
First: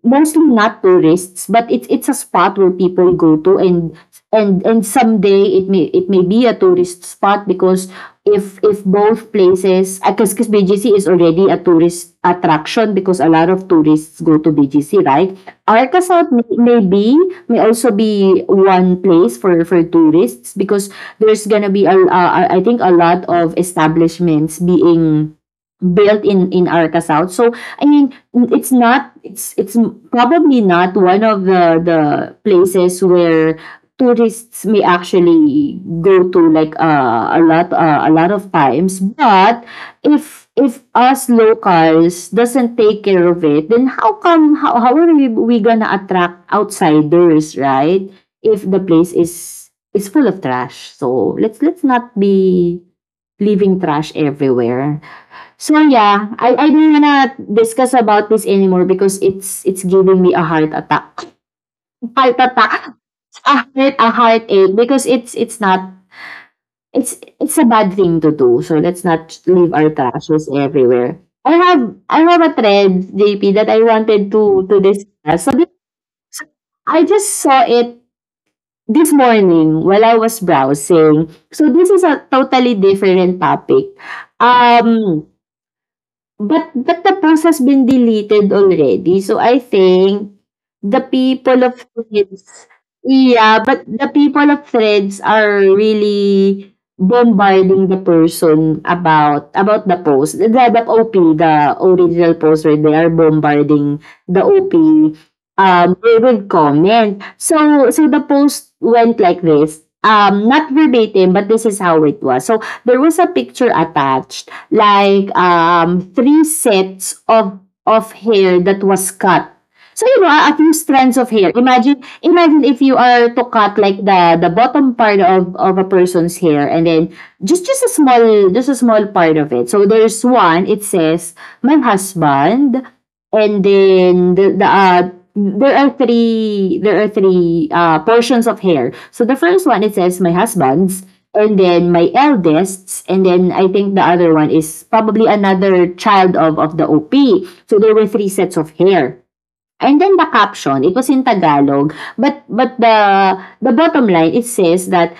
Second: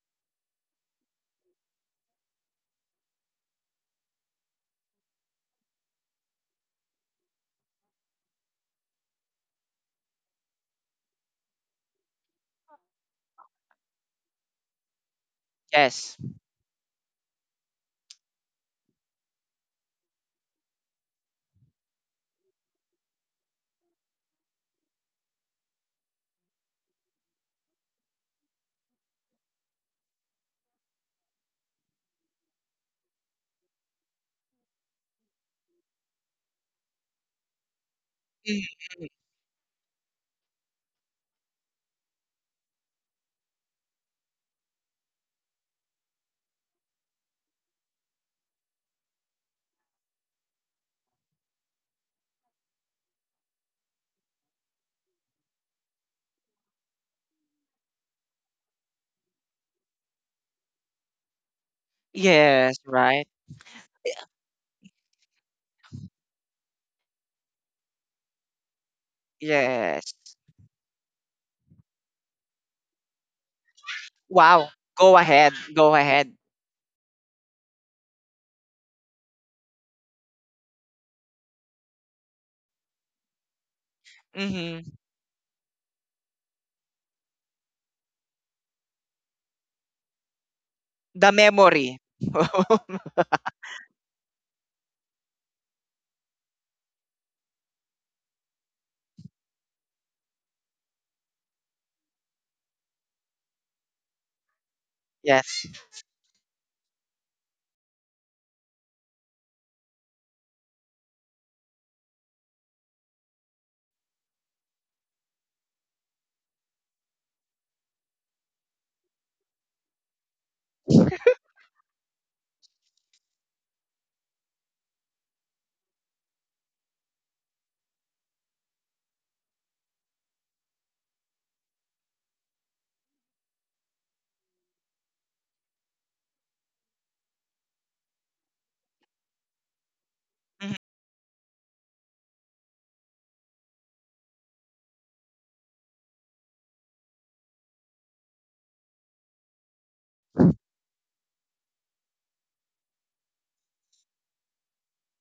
S1: mostly not tourists, but it's a spot where people go to, and and someday it may be a tourist spot because if both places, because BGC is already a tourist attraction because a lot of tourists go to BGC, right? Arca
S2: Yes.
S1: South may be may also be one place for tourists because there's gonna be a I think a lot of establishments being built in Arca South. So I mean, it's probably not one of the places where tourists may actually go to like a lot of
S2: Mhm,
S1: times.
S2: mhm.
S1: But if us locals doesn't take care of it, then how come how how are we gonna attract outsiders, right? If the place is full of trash. So let's not be leaving trash everywhere. So yeah, I don't wanna discuss about this anymore because it's giving me a heart attack. Heart
S2: Yes,
S1: attack.
S2: right?
S1: A heartache because it's not it's a bad thing to do. So let's not leave our
S2: Yes.
S1: trashes everywhere. I have a thread, JP, that I wanted
S2: Wow.
S1: to
S2: Go
S1: discuss. So
S2: ahead,
S1: this,
S2: go ahead.
S1: I just saw it this morning, while I was browsing, so this is a totally different topic.
S2: Mhm.
S1: Um, but the post has been deleted already, so I think the
S2: The
S1: people of
S2: memory.
S1: Threads yeah, but the people of Threads are really bombarding the person about about the post. The OP, the original post where they are bombarding the OP
S2: Yes.
S1: um they would comment. So the post went like this. Um, not verbatim, but this is how it was. So there was a picture attached, like three sets of hair that was cut. So a few strands of hair. Imagine imagine if you are to cut like the bottom part of a person's hair, and then just a small part of it. So there's one, it says my husband, and then there are three portions of hair. So the first one, it says my
S2: Mhm,
S1: husband's, and then my eldest, and then I think the other one is probably another child of the OP. So there were three sets of hair. And then the caption, it was in Tagalog, but the bottom line, it says that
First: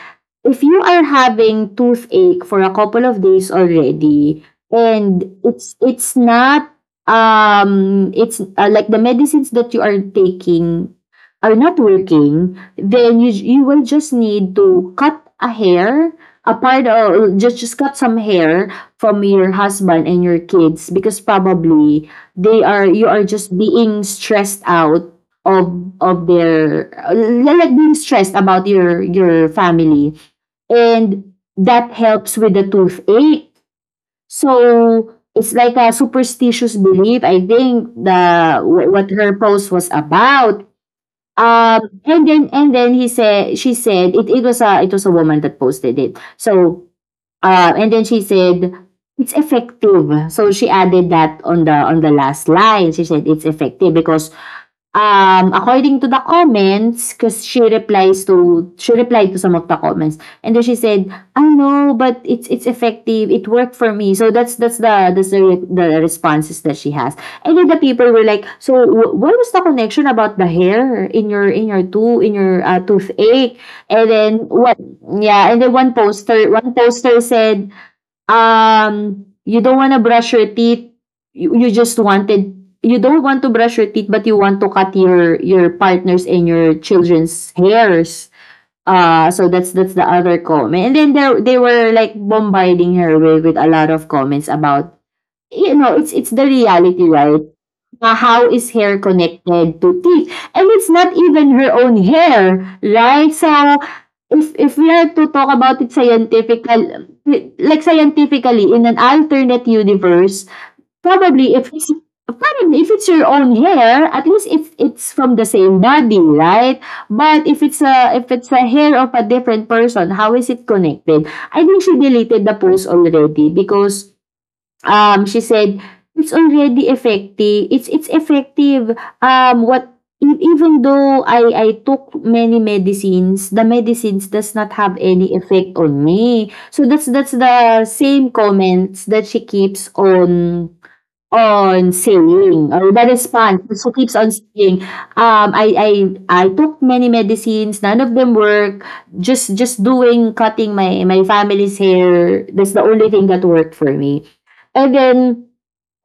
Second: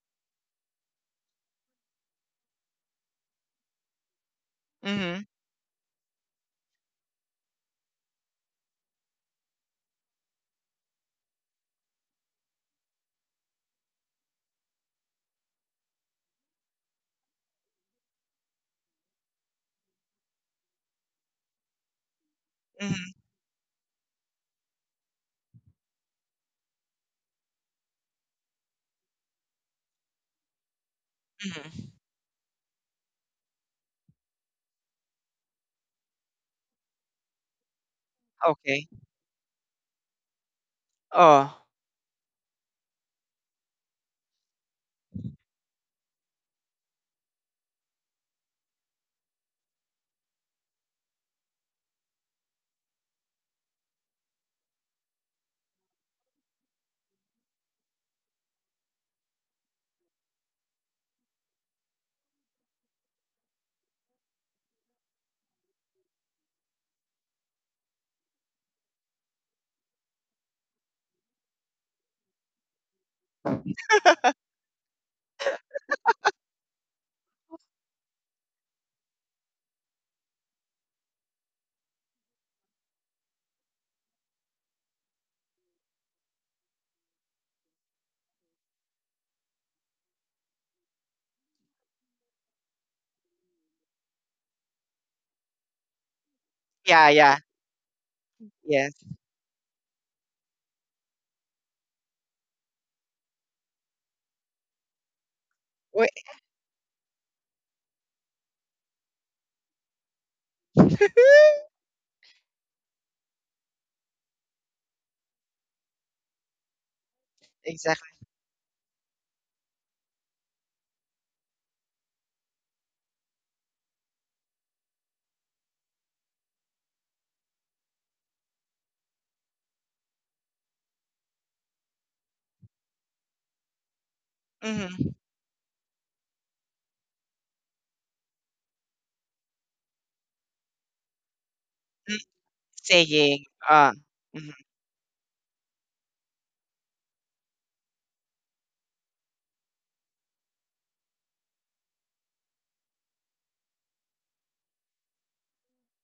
S1: if you are having toothache for a couple of days already, and
S2: mhm,
S1: it's not um it's like the medicines that you are taking are not working, then you will just need to cut a hair, a part, or just cut some hair from your husband and your kids, because probably they are
S2: mhm,
S1: you are just being stressed out of of their, like being stressed about your family, and that
S2: mhm.
S1: helps with the toothache. So it's like a superstitious belief. I think
S2: Okay.
S1: what her post was about.
S2: Oh,
S1: Um and then and then he said she said— it was a— it was a woman that posted it. So, and then she said, it's effective. So she added that on the last line. She said it's effective because according to the comments, because she replied to some of the comments. And then she said, I know, but it's effective. It worked for me. So that's the responses that she has. And then the people were like, so what was the connection about the hair in your toothache? And then what? Yeah, and then one poster, said, you don't wanna brush your teeth, you, you just wanted, you don't want to brush your teeth, but you want to cut your, partner's and your children's hairs. So that's the other comment. And then they were like bombarding her with, a lot of comments about, it's the reality,
S2: yeah, yeah.
S1: right? Na, how is
S2: Yes.
S1: hair connected to teeth? And it's not even her own hair, right? So if we are to talk about it
S2: Wait.
S1: scientifical, like scientifically, in an alternate universe, probably if it's— your own hair, at least if it's from the same body, right? But if it's
S2: Exactly.
S1: a— hair of a different person, how is it connected? I think she deleted the post already because she said, "It's already effective. It's effective. Um, what Even though I took many medicines, the medicines does not have
S2: Mhm.
S1: any effect on me." So that's the same comments that she keeps on saying, or the
S2: saying,
S1: response, so keeps on
S2: mhm,
S1: saying, um, I, took many medicines, none of them work. Just doing, cutting my family's hair, that's the only thing that worked for me. And then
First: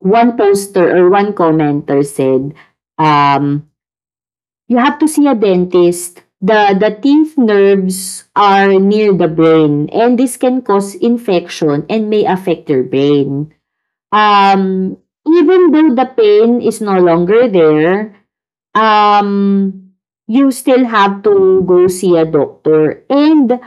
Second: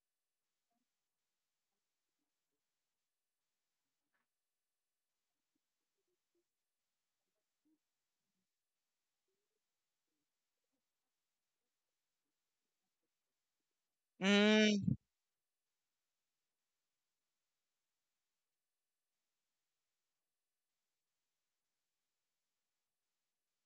S1: one poster or one commenter said, um, you have to see a dentist. The teeth nerves are near the brain and this can cause infection and may affect your brain.
S2: mm,
S1: Um, Even though the pain is no longer there, um, you still have to go see a doctor. And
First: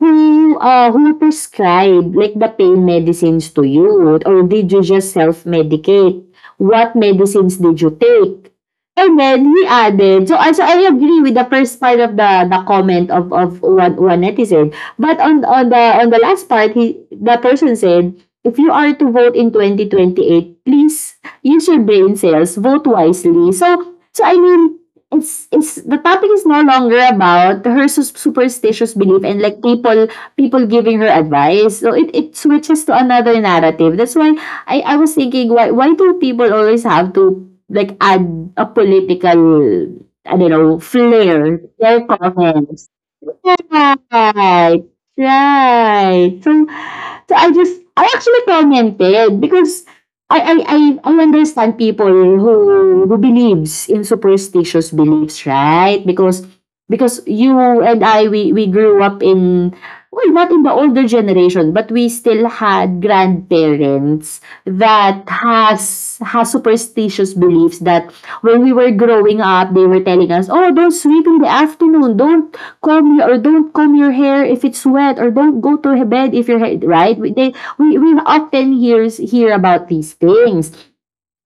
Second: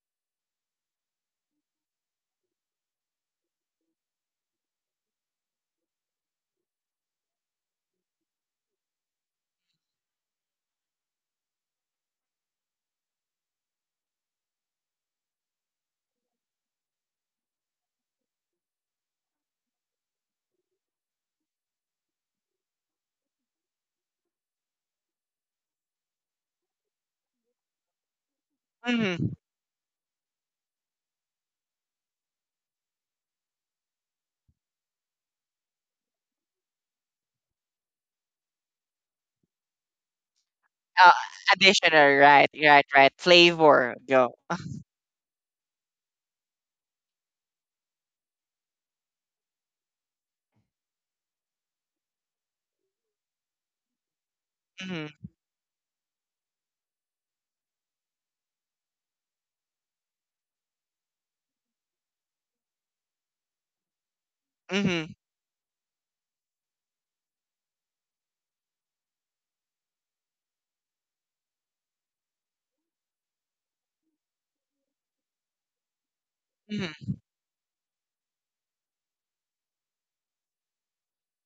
S1: Who prescribed like the pain medicines to you, or did you just self-medicate? What medicines did you take? And then he added, so I agree with the first part of the comment of one netizen. But on the last part, the person said, if you are to vote in 2028, please use your brain cells, vote wisely. So I mean, it's the topic is no longer about her superstitious belief,
S2: mhm,
S1: and like people people giving her advice, so it switches to another narrative. That's why I was thinking, why do people always have to, like, add a political, I don't know,
S2: uh,
S1: flair to their
S2: additional, right,
S1: comments.
S2: right, right, flavor, go.
S1: Right, right. So, I actually commented because I understand people who believes in superstitious
S2: Mm-hmm,
S1: beliefs, right? Because— you and I, we grew up in, well, not in the older generation, but we still had grandparents
S2: mm-hmm,
S1: that has superstitious beliefs, that when we were growing up, they were telling us, "Oh, don't sleep in the afternoon. Don't comb your hair if it's wet, or don't go to bed if your hair—"
S2: mm-hmm,
S1: right, They we often hear about these things.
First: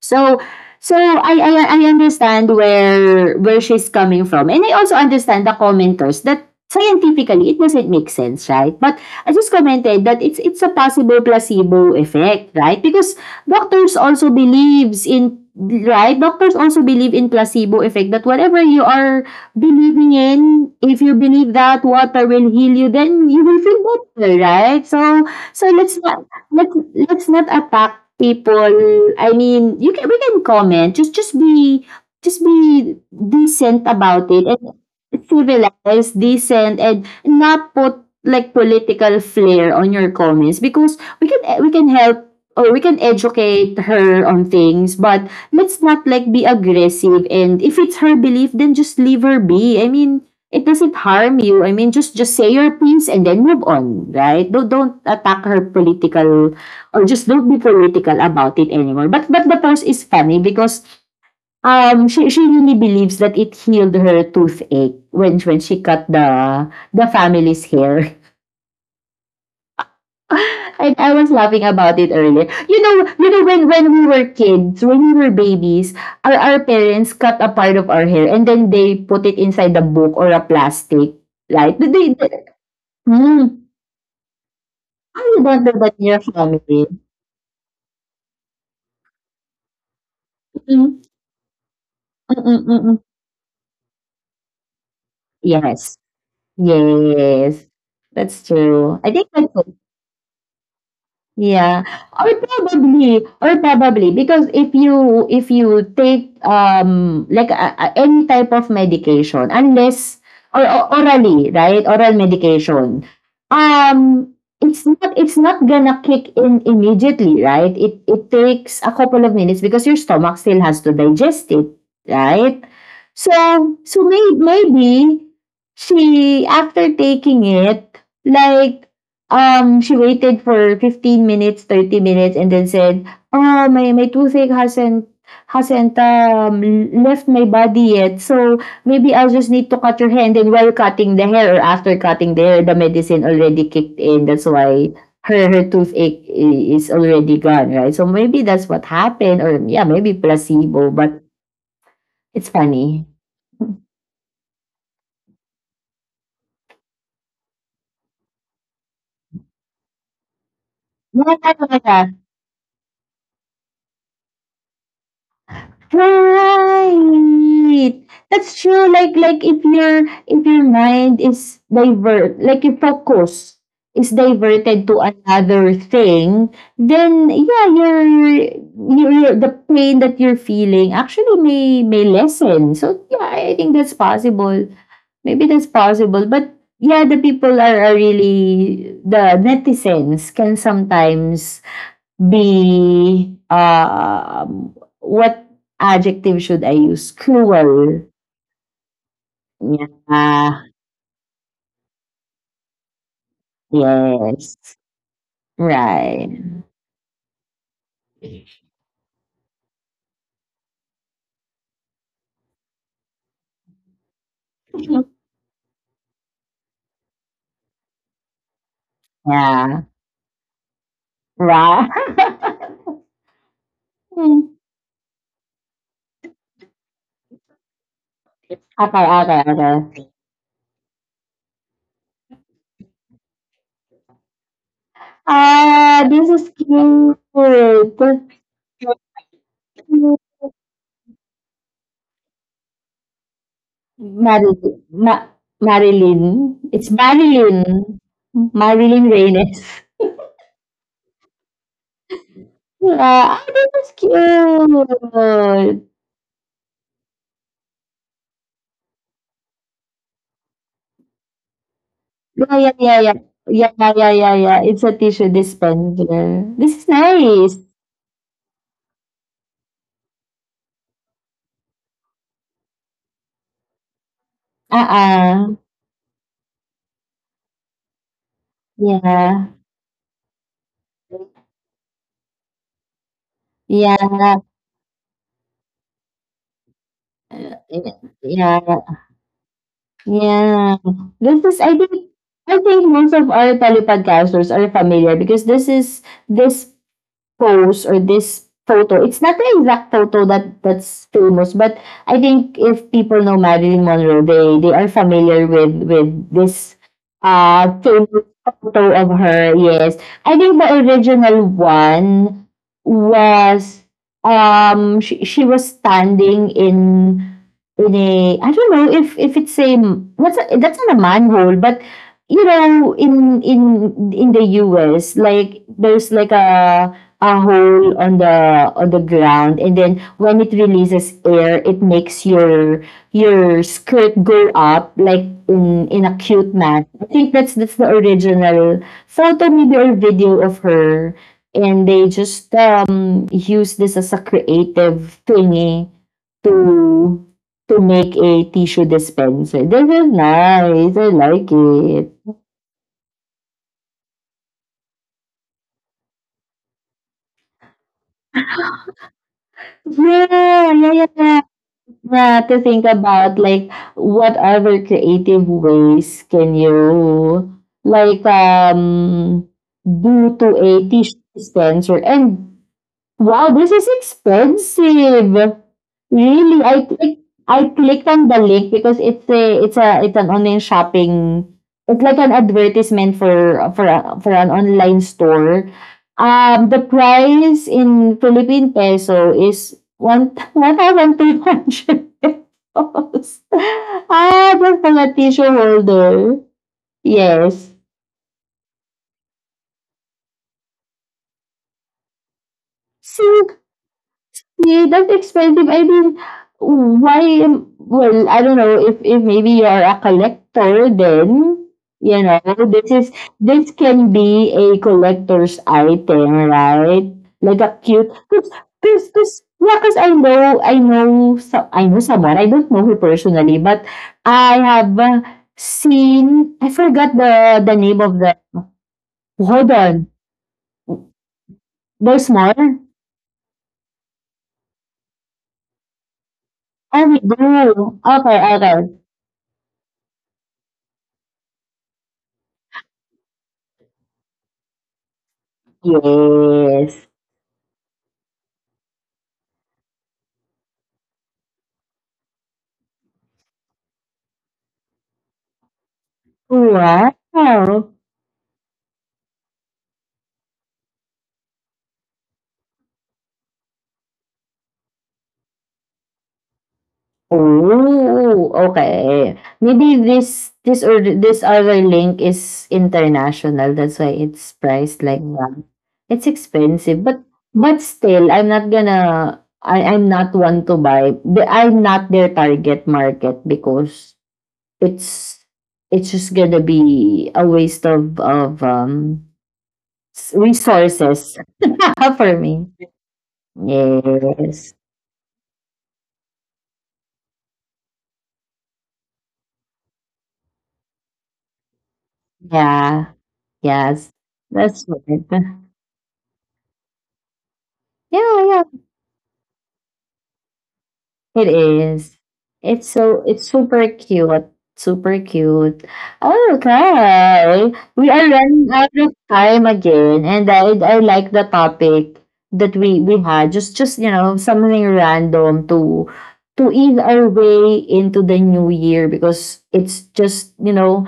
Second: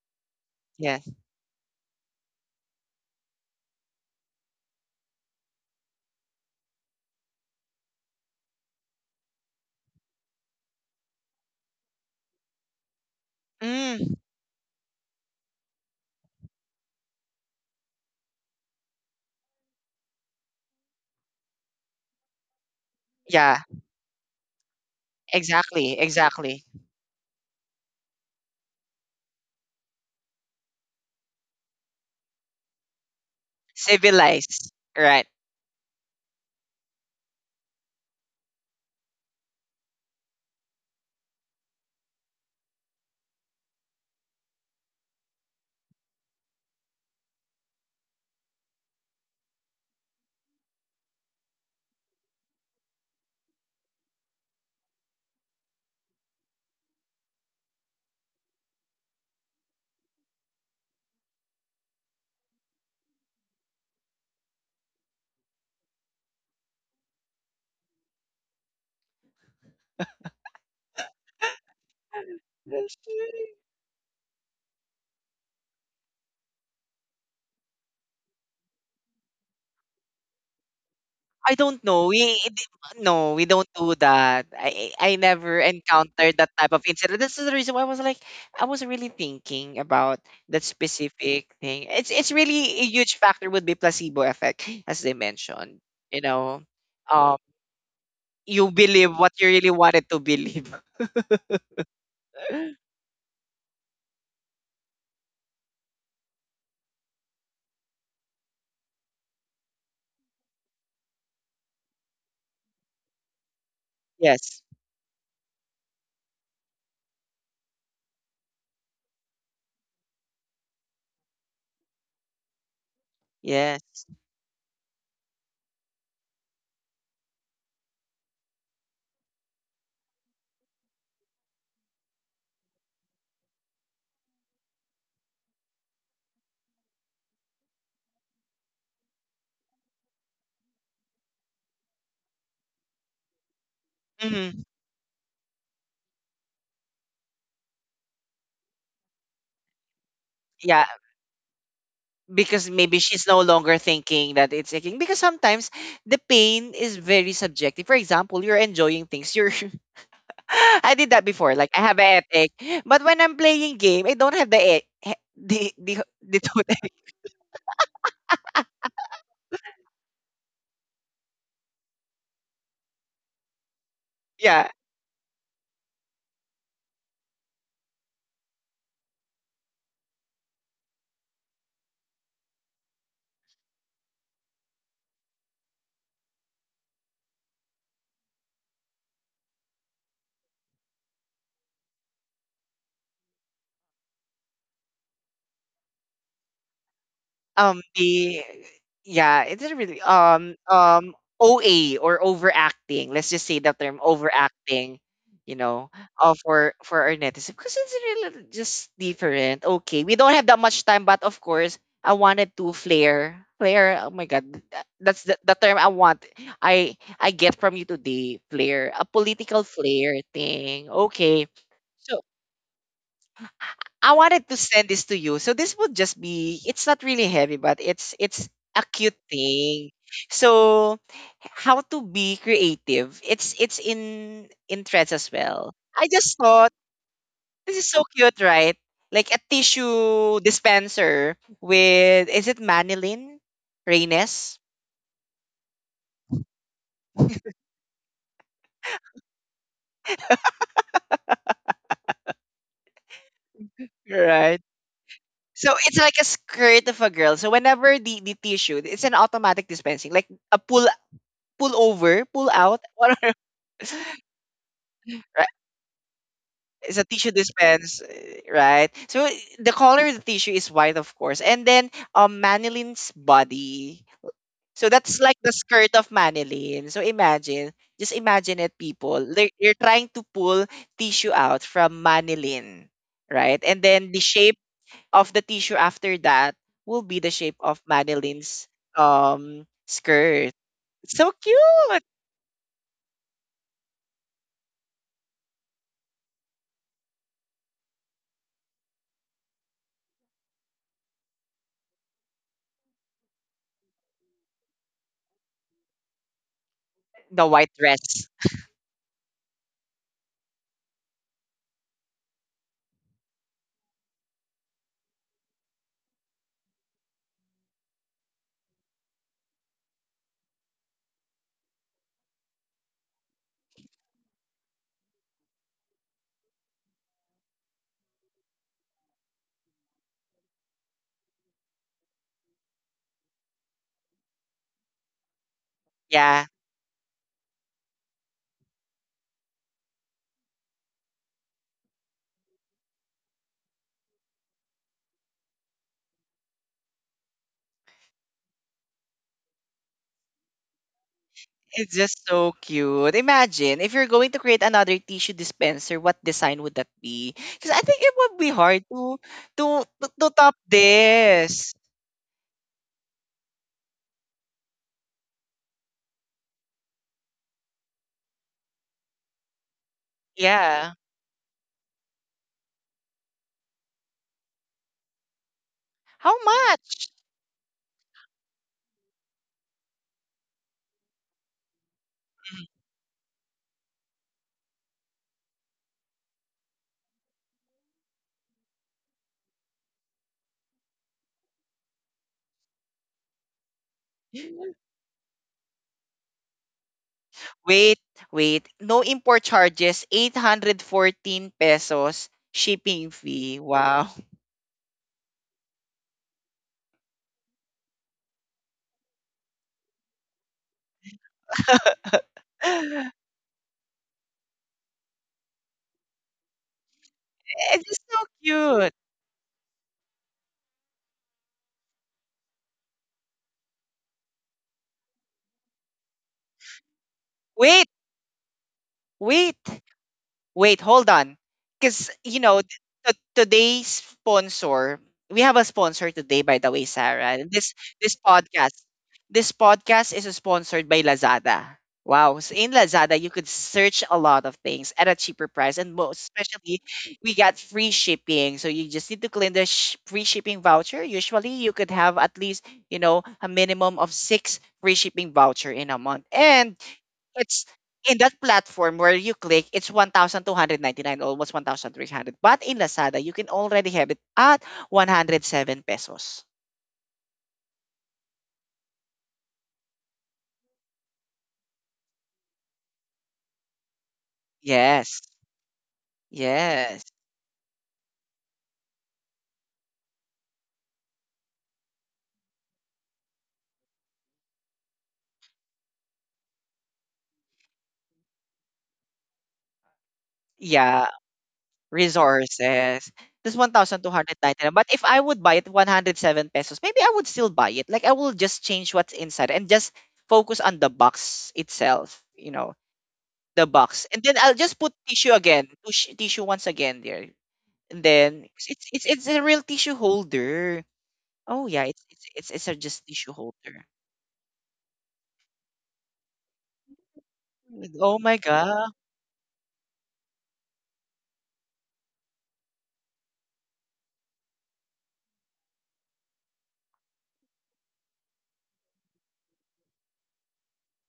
S1: So, so
S2: yes.
S1: I, I I understand where she's coming from. And I also understand the commenters, that scientifically it doesn't make sense, right? But I just commented that it's a possible placebo effect, right? Because doctors
S2: Mm,
S1: also believes in right, doctors also believe in placebo effect, that whatever you are believing in, if you believe that water will heal you, then you will
S2: yeah,
S1: feel better, right? So, so let's
S2: exactly,
S1: not
S2: exactly.
S1: let's not attack people. I mean, you can we can comment. Just be decent about it,
S2: Civilized,
S1: and
S2: right.
S1: civilized, decent, and not put like political flair on your comments, because we can help or we can educate her on things, but let's not, like, be aggressive, and if it's her belief, then just leave her be. I mean, it doesn't harm you. I mean, just say your piece and then move on, right? Don't attack her political, or just don't be political about it anymore. But the post is funny because um she really believes that it healed her toothache when she cut the family's hair. And I was laughing about it earlier. When we were kids, when we were babies, our parents cut a part of our hair and then they put it inside a book or a plastic.
S2: I
S1: Right?
S2: don't know.
S1: They, they,
S2: No, we don't
S1: Mm.
S2: do that. I
S1: Are you
S2: never
S1: bonded with your
S2: encountered that type of
S1: family?
S2: incident. This is the reason why I was like, I was really thinking about that
S1: Mm,
S2: specific thing. It's
S1: mm,
S2: really a
S1: mm, mm.
S2: huge factor would be placebo effect, as they mentioned.
S1: Yes.
S2: You know, um.
S1: Yes. That's
S2: you
S1: true. I
S2: believe
S1: think
S2: what you
S1: that's—
S2: really wanted to believe.
S1: Yeah, or probably— because if you— take, like, a any type of medication, unless or o orally, right, oral medication, um,
S2: Yes.
S1: it's not gonna kick in immediately, right? It takes a couple of minutes because your stomach still has to digest it, right? So, so
S2: Yes.
S1: may maybe she, after taking it, like, she waited for 15 minutes, 30 minutes, and then said, "Oh, my toothache hasn't hasn't um, left my body yet. So maybe I'll just need to cut your hair." And then while cutting the hair, or after cutting the hair, the medicine already kicked in. That's
S2: Mhm.
S1: why her her toothache is already gone, right? So maybe that's what happened, or, yeah, maybe
S2: Yeah,
S1: placebo. But it's
S2: because maybe
S1: funny.
S2: she's no longer thinking that it's aching. Because sometimes the pain is very subjective. For example, you're enjoying things. You're I did that
S1: Yeah,
S2: before. Like
S1: yeah,
S2: I have
S1: yeah.
S2: a headache, but when I'm playing game, I don't have the e- he- the toothache.
S1: Right! That's true. Like, if your— mind is divert, like, your focus is
S2: Yeah,
S1: diverted to another thing, then, yeah, your the pain that you're feeling actually may lessen. So, yeah, I think that's possible. Maybe that's possible, but, yeah, the people are, really, the netizens can sometimes be, what adjective should I use? Cruel.
S2: The yeah, it didn't really
S1: Yeah.
S2: OA or overacting. Let's just say the term
S1: Yes.
S2: overacting, you know,
S1: Right.
S2: for our netizens because it's really just different. Okay, we don't have that much time, but of course, I wanted to flare. Oh my god,
S1: Yeah.
S2: that's the term I want. I get from you today, flare, a political flare thing. Okay,
S1: Right.
S2: so I
S1: Hmm.
S2: wanted to send this to you. So this would just be it's not really heavy, but it's a
S1: Okay,
S2: cute
S1: okay,
S2: thing.
S1: okay.
S2: So how to be creative. It's in threads as well.
S1: Ah,
S2: I
S1: this
S2: just
S1: is
S2: thought
S1: cute.
S2: this is so cute, right? Like a tissue dispenser with is it Manilyn? Raines?
S1: Marilyn. Marilyn. It's Marilyn. Marilyn Reynes. Ah, this is
S2: Right. So
S1: cute.
S2: it's like a skirt of a girl. So whenever the tissue, it's an automatic dispensing, like a pull over, pull
S1: Yeah, yeah,
S2: out,
S1: yeah, yeah.
S2: whatever. Right?
S1: Yeah, yeah, yeah, yeah, yeah. It's a tissue dispenser. This is
S2: It's a tissue
S1: nice.
S2: dispense, eh, right? So the color of the tissue is white, of course. And then Manilin's body.
S1: Uh
S2: So that's like
S1: uh.
S2: the skirt of Manilin. So imagine, just imagine it, people.
S1: Yeah.
S2: They're trying to pull tissue out from Manilin, right? And
S1: Yeah,
S2: then the shape of the tissue after that will be the shape of Manilin's
S1: yeah,
S2: skirt.
S1: yeah.
S2: So
S1: This is, I think—
S2: cute.
S1: most of our Palipodcasters are familiar, because this pose or this photo, it's not the exact photo that's famous, but I think if people know Marilyn Monroe, they are familiar with this
S2: The white
S1: famous
S2: dress.
S1: photo of her. Yes, I think the original one was, she was standing in a— I don't know if it's a— what's a, that's not a manhole, but you know in in in the US, like, there's like a hole on the the ground, and then when it releases air, it makes your skirt go up, like, in— a
S2: Yeah.
S1: cute man. I think that's the original photo, maybe, or video of her, and they just use this as a creative thingy to make a tissue dispenser. This is nice. I like
S2: It's
S1: it.
S2: just so cute. Imagine if you're going to create another tissue dispenser, what design would that be? Because I think it would be hard to to top
S1: Yeah, yeah, yeah, yeah.
S2: this.
S1: Yeah, to think about, like, what other creative ways can you, like, do to a
S2: Yeah.
S1: tissue dispenser, and— Wow, this is expensive.
S2: How
S1: Really,
S2: much?
S1: I clicked on the link, because it's an online shopping. It's like an advertisement for for an online store. The price in Philippine peso is ₱1,200. Ah, that's for a tissue holder. Yes.
S2: Wait, wait. No import charges. 814 pesos shipping
S1: So,
S2: fee. Wow.
S1: yeah, that's expensive. I mean, why am well, I don't know if maybe you're a collector, then, you know, this is
S2: It's
S1: this can be a collector's item, right? Like a
S2: just
S1: cute—
S2: so cute.
S1: 'cause, yeah, 'cause I know so I know someone. I don't know who personally, but I have, seen— I forgot the
S2: Wait,
S1: name of the—
S2: wait.
S1: hold on.
S2: Wait, hold on. Because,
S1: There's
S2: you
S1: more?
S2: know, today's sponsor, we have a sponsor today, by the way,
S1: Oh, we
S2: Sarah. And
S1: do.
S2: this
S1: Okay,
S2: podcast,
S1: okay.
S2: this podcast is sponsored by Lazada. Wow. So in Lazada, you could search a lot of things at a cheaper price. And most especially,
S1: Yes.
S2: we got free shipping. So you just need to claim the free shipping voucher. Usually, you could have at least, you know, a minimum of six free shipping voucher in a month. And
S1: Wow!
S2: it's in that platform where you click, it's 1,299, almost 1,300. But in Lazada, you can already have it at 107 pesos.
S1: Oh, okay. Maybe this or this other link is international. That's why it's priced
S2: Yes.
S1: like that. It's expensive,
S2: Yes.
S1: but, still, I'm not gonna. I'm not one to buy. I'm not their target market, because it's it's just gonna be a waste of,
S2: Yeah.
S1: resources for me.
S2: Resources. This 1,299.
S1: Yes.
S2: But if I would buy it 107 pesos, maybe I would still buy it. Like I will just change what's inside and just focus on the box itself, you know,
S1: Yeah.
S2: the box.
S1: Yes.
S2: And then I'll just
S1: That's
S2: put tissue
S1: right.
S2: again, tissue once again there. And then
S1: Yeah, yeah.
S2: 'cause it's a real tissue holder.
S1: It
S2: Oh yeah, it's
S1: is.
S2: it's it's it's a just tissue
S1: It's
S2: holder.
S1: super cute. Super cute. Okay. We
S2: Oh
S1: are
S2: my
S1: running out
S2: god.
S1: of time again. And I like the topic that we had. Just, something random to ease our way into the new year, because it's just,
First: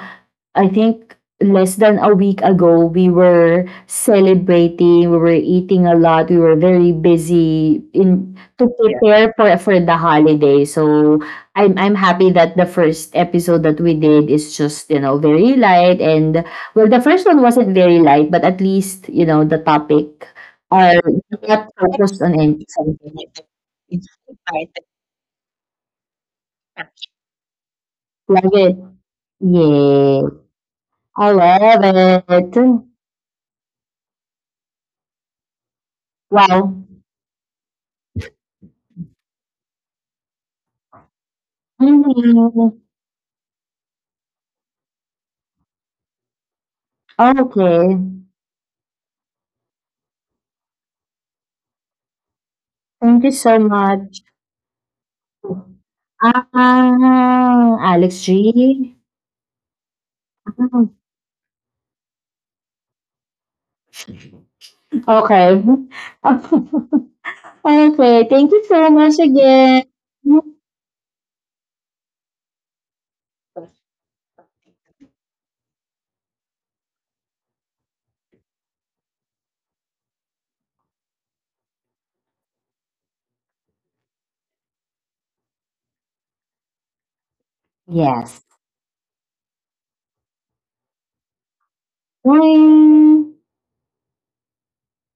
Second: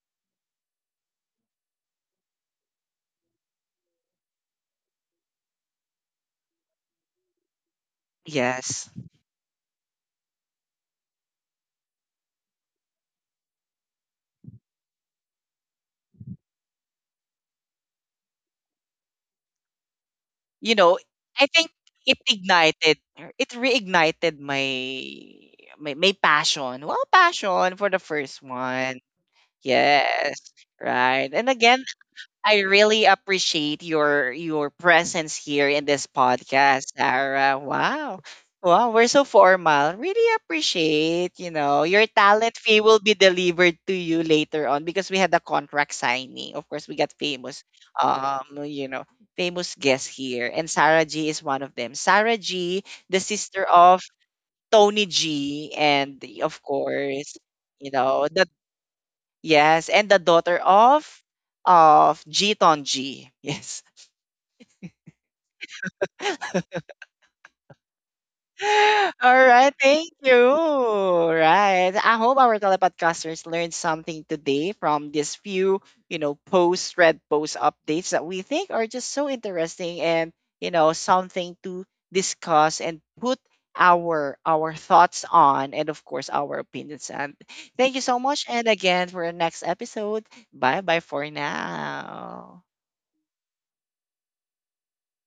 S1: I think less than a week ago, we were celebrating, we were eating a lot, we were very busy to, yeah,
S2: Yes.
S1: prepare for the holiday. So I'm happy that the first episode that we did is just, very light, and, well, the first one wasn't very light, but at least, the topic
S2: You know,
S1: are
S2: I
S1: not
S2: think it
S1: focused on any
S2: ignited
S1: something.
S2: it reignited my passion. Well, passion for the first
S1: Love it.
S2: one.
S1: Yeah.
S2: Yes.
S1: I
S2: Right. And again,
S1: love it.
S2: I really appreciate your presence here in this
S1: Wow.
S2: podcast, Sarah. Wow. Wow, we're so formal. Really appreciate, you know, your talent
S1: Mhm.
S2: fee will be delivered to you later on because we had a contract signing. Of course, we got famous,
S1: Okay.
S2: you know, famous guests here, and Sarah G is one of them. Sarah G, the
S1: Thank you so
S2: sister of
S1: much.
S2: Tony G, and of course,
S1: Ah,
S2: you
S1: Alex
S2: know, the
S1: G.
S2: Yes, and the daughter
S1: Mm.
S2: of Jiton G Tonji. Yes.
S1: Okay. Okay. Thank you so much
S2: All right,
S1: again.
S2: thank you. Right. I hope our telepodcasters learned something today from these few, you know, post red post updates that we think are just so interesting and, you know, something to discuss and put our thoughts on and of course our opinions and thank you so
S1: Yes.
S2: much and again for our next episode bye bye for now
S1: Bye.